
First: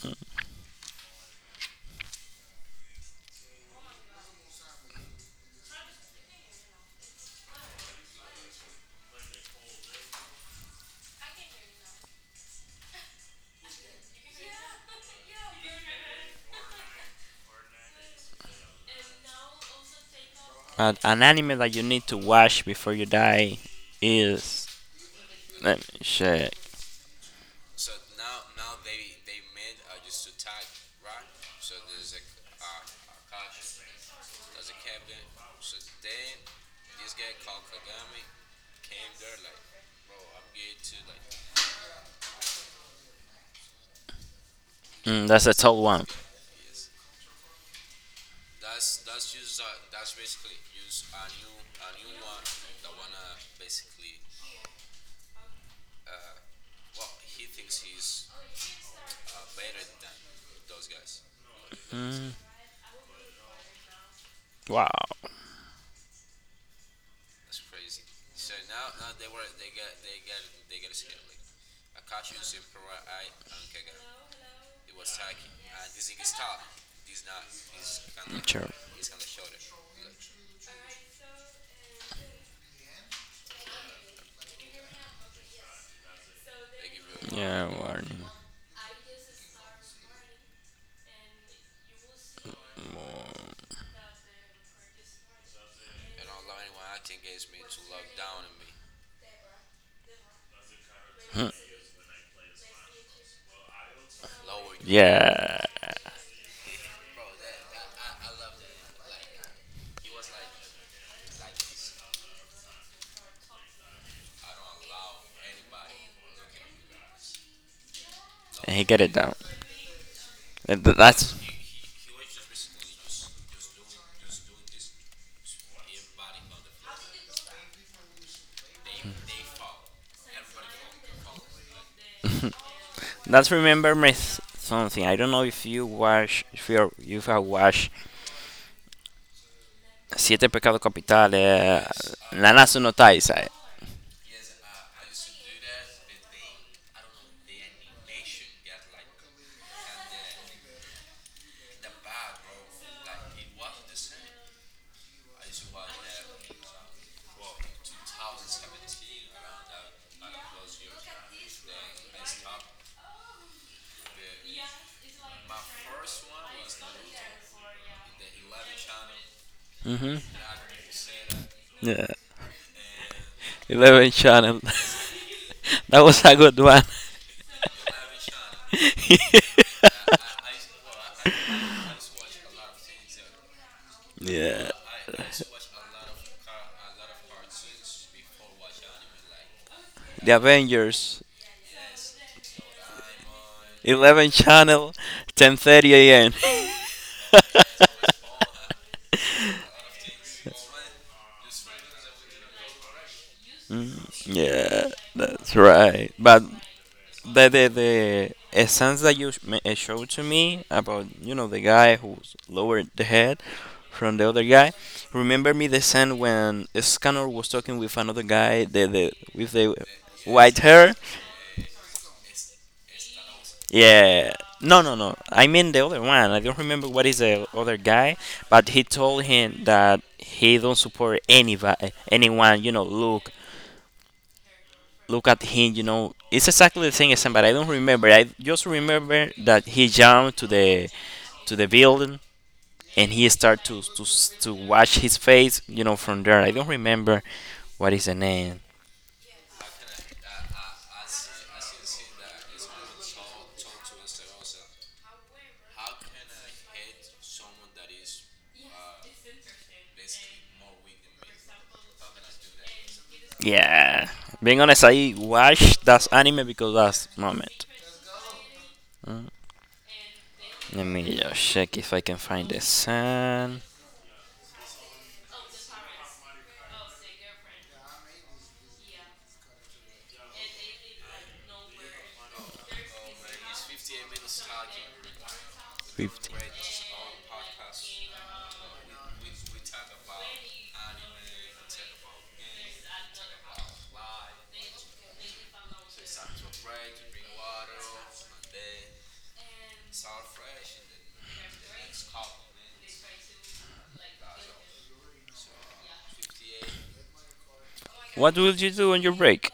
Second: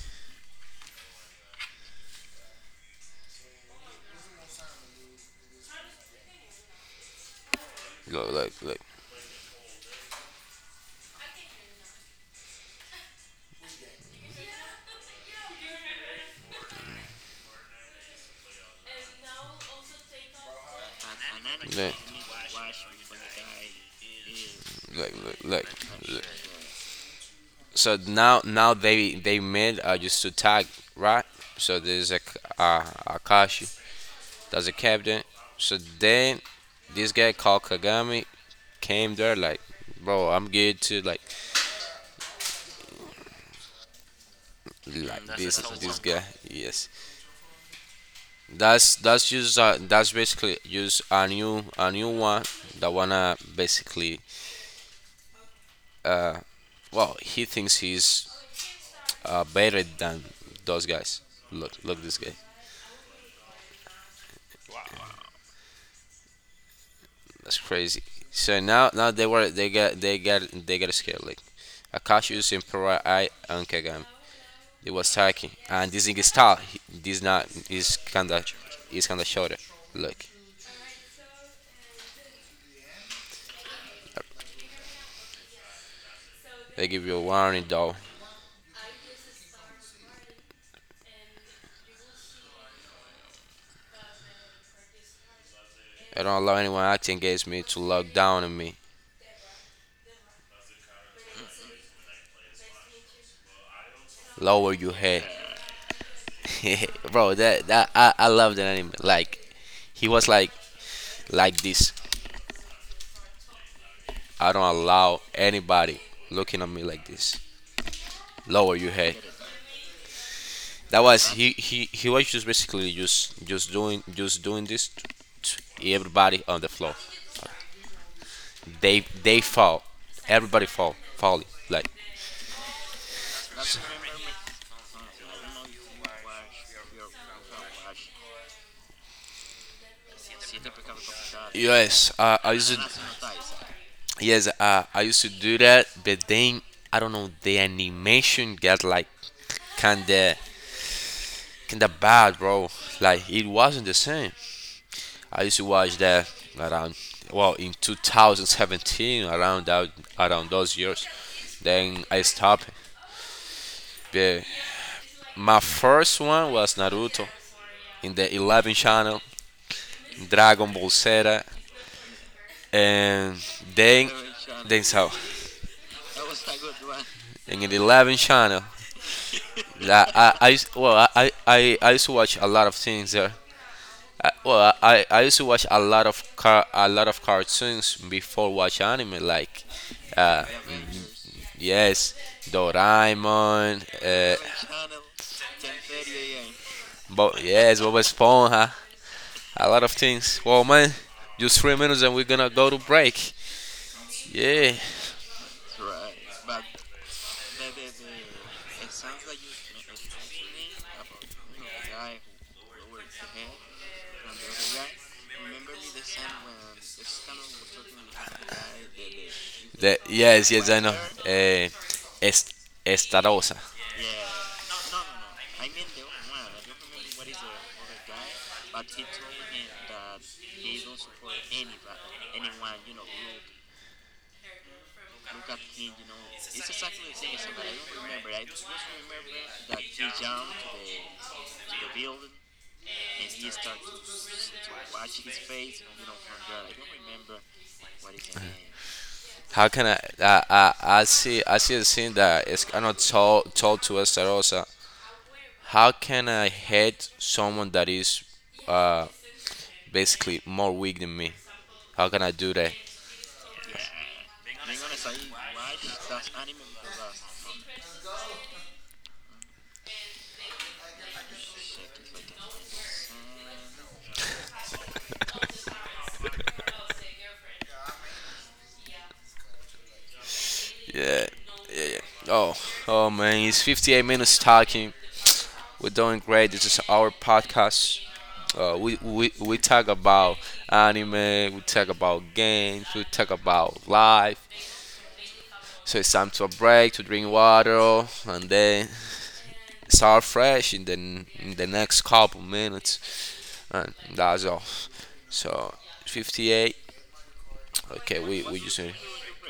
S1: Look, look, look,
S2: An anime that you
S1: look,
S2: need to watch before you die is,
S1: look, look, look.
S2: let me
S1: Look.
S2: check.
S1: So now now they made just to tag, right. So there's a Akashi. That's a captain. So then this guy called Kagami came there like, bro, I'm good to
S2: Mm,
S1: like
S2: that's a tough
S1: this
S2: one.
S1: guy. Yes, that's basically just a new one that wanna basically uh well, he thinks he's better than those guys. Look, look, this
S2: Mm,
S1: guy.
S2: wow.
S1: That's crazy. So now now they got scared like Akashius Emperor I and Kagami. It was Taki, and this thing is tall. This not is kinda
S2: Sure.
S1: is kinda shorter. Look, they give you a warning
S2: Yeah.
S1: though.
S2: Warning.
S1: I don't allow anyone acting against me to look down on me. Lower your head.
S2: Yeah.
S1: [LAUGHS] Bro. That I love that anime. Like he was like this. I don't allow anybody looking at me like this. Lower
S2: He
S1: your
S2: get it
S1: head.
S2: down.
S1: That was
S2: That's
S1: he was just basically just doing this to everybody on the floor. They fall. Everybody fall falling. Like,
S2: that's remember me something. I don't know if you watch, if you you have watched Siete Pecados Capitales,
S1: yes,
S2: Nanatsu no Taizai.
S1: Yes, I used to do that, but then I don't know, the animation got like kinda kinda bad, bro. Like it wasn't the same. I used to watch that around, well, in 2017, around those years. Then I stopped. But my first one was Naruto in the 11 channel,
S2: Mm-hmm.
S1: Dragon Ball Z,
S2: Yeah.
S1: and
S2: 11
S1: then
S2: Channel.
S1: then
S2: [LAUGHS]
S1: so
S2: That was a good one.
S1: in the 11 channel.
S2: [LAUGHS]
S1: Yeah, well, used to watch a lot of things there.
S2: Yeah.
S1: Well, I used to watch a lot of a lot of cartoons before watch anime. Like,
S2: The Avengers.
S1: yes, Doraemon.
S2: 11 Channel. 10:30 a.m. [LAUGHS]
S1: But yes, Bob Esponja. A lot of things. Well, man, just 3 minutes and we're gonna go to break.
S2: Mm,
S1: Yeah.
S2: yeah, that's right. But the the essence that you showed to me about, you know, the guy who lowered the head from the other guy remember me the scene when Scanner was talking with another guy, the with the
S1: Yes,
S2: white
S1: yes, I
S2: hair.
S1: know. Uh, es, Estarosa.
S2: Yeah. No, no, no. I mean the other one. I don't remember what is the other guy, but he told him that he don't support anybody, anyone. You know, look, look at him. You know, it's exactly the same as him, but I don't remember. I just remember that he jumped to the building and he started to to wash his face. You know, from there. I don't remember what is the name.
S1: How can I? See. I see a scene that is kind of told to us Rosa. How can I hate someone that is, uh, basically more weak than me? How can I do that?
S2: Yeah. Being honest, I watched that anime because that moment. Let me just check if I can find the sand.
S1: Oh, oh man, it's 58 minutes talking. We're doing
S2: 15.
S1: great. This is our podcast. We talk about anime. We talk about games. We talk about life. So it's time to a break to drink water and then start fresh in the next couple minutes, and that's all. So 58. Okay,
S2: What
S1: we
S2: will
S1: we
S2: you
S1: just.
S2: do on your break?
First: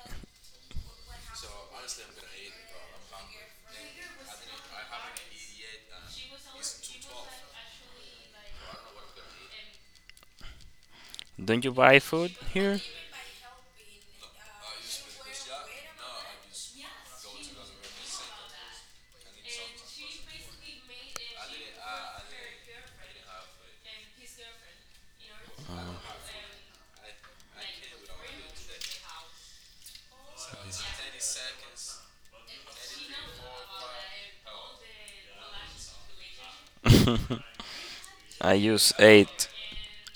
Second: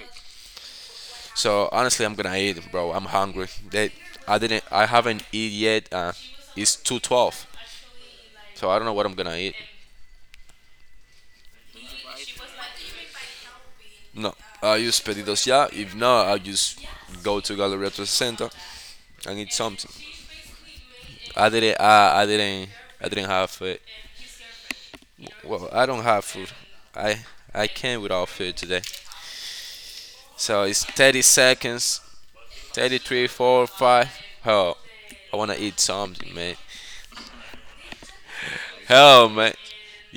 S1: So honestly, I'm gonna eat, bro. I'm hungry. I didn't. I haven't eat yet. It's 2:12, so I don't know what I'm gonna eat.
S2: Don't you buy food here?
S1: No, I use pedidos ya. If not, I will just go to Galleria to the center and eat something. I didn't. I didn't. I didn't have food. Well, I don't have food. I I came without food today. So it's 30 seconds. 33, 4, 5. Hell, I want to eat something, man.
S2: [LAUGHS] I use
S1: Hell,
S2: eight.
S1: man.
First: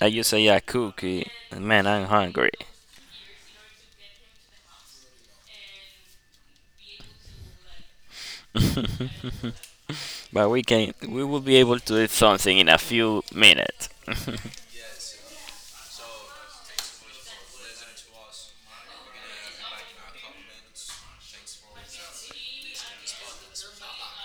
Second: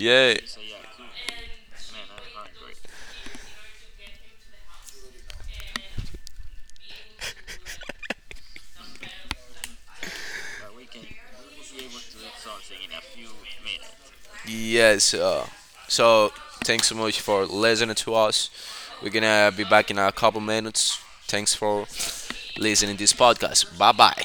S2: I use a, yeah, cookie. And man, I'm hungry. But we can. We will be able to eat something in a few minutes. [LAUGHS]
S1: yes. So, thanks so much for listening to us. We're going to be back in a couple minutes. Thanks for listening to this podcast. Bye bye.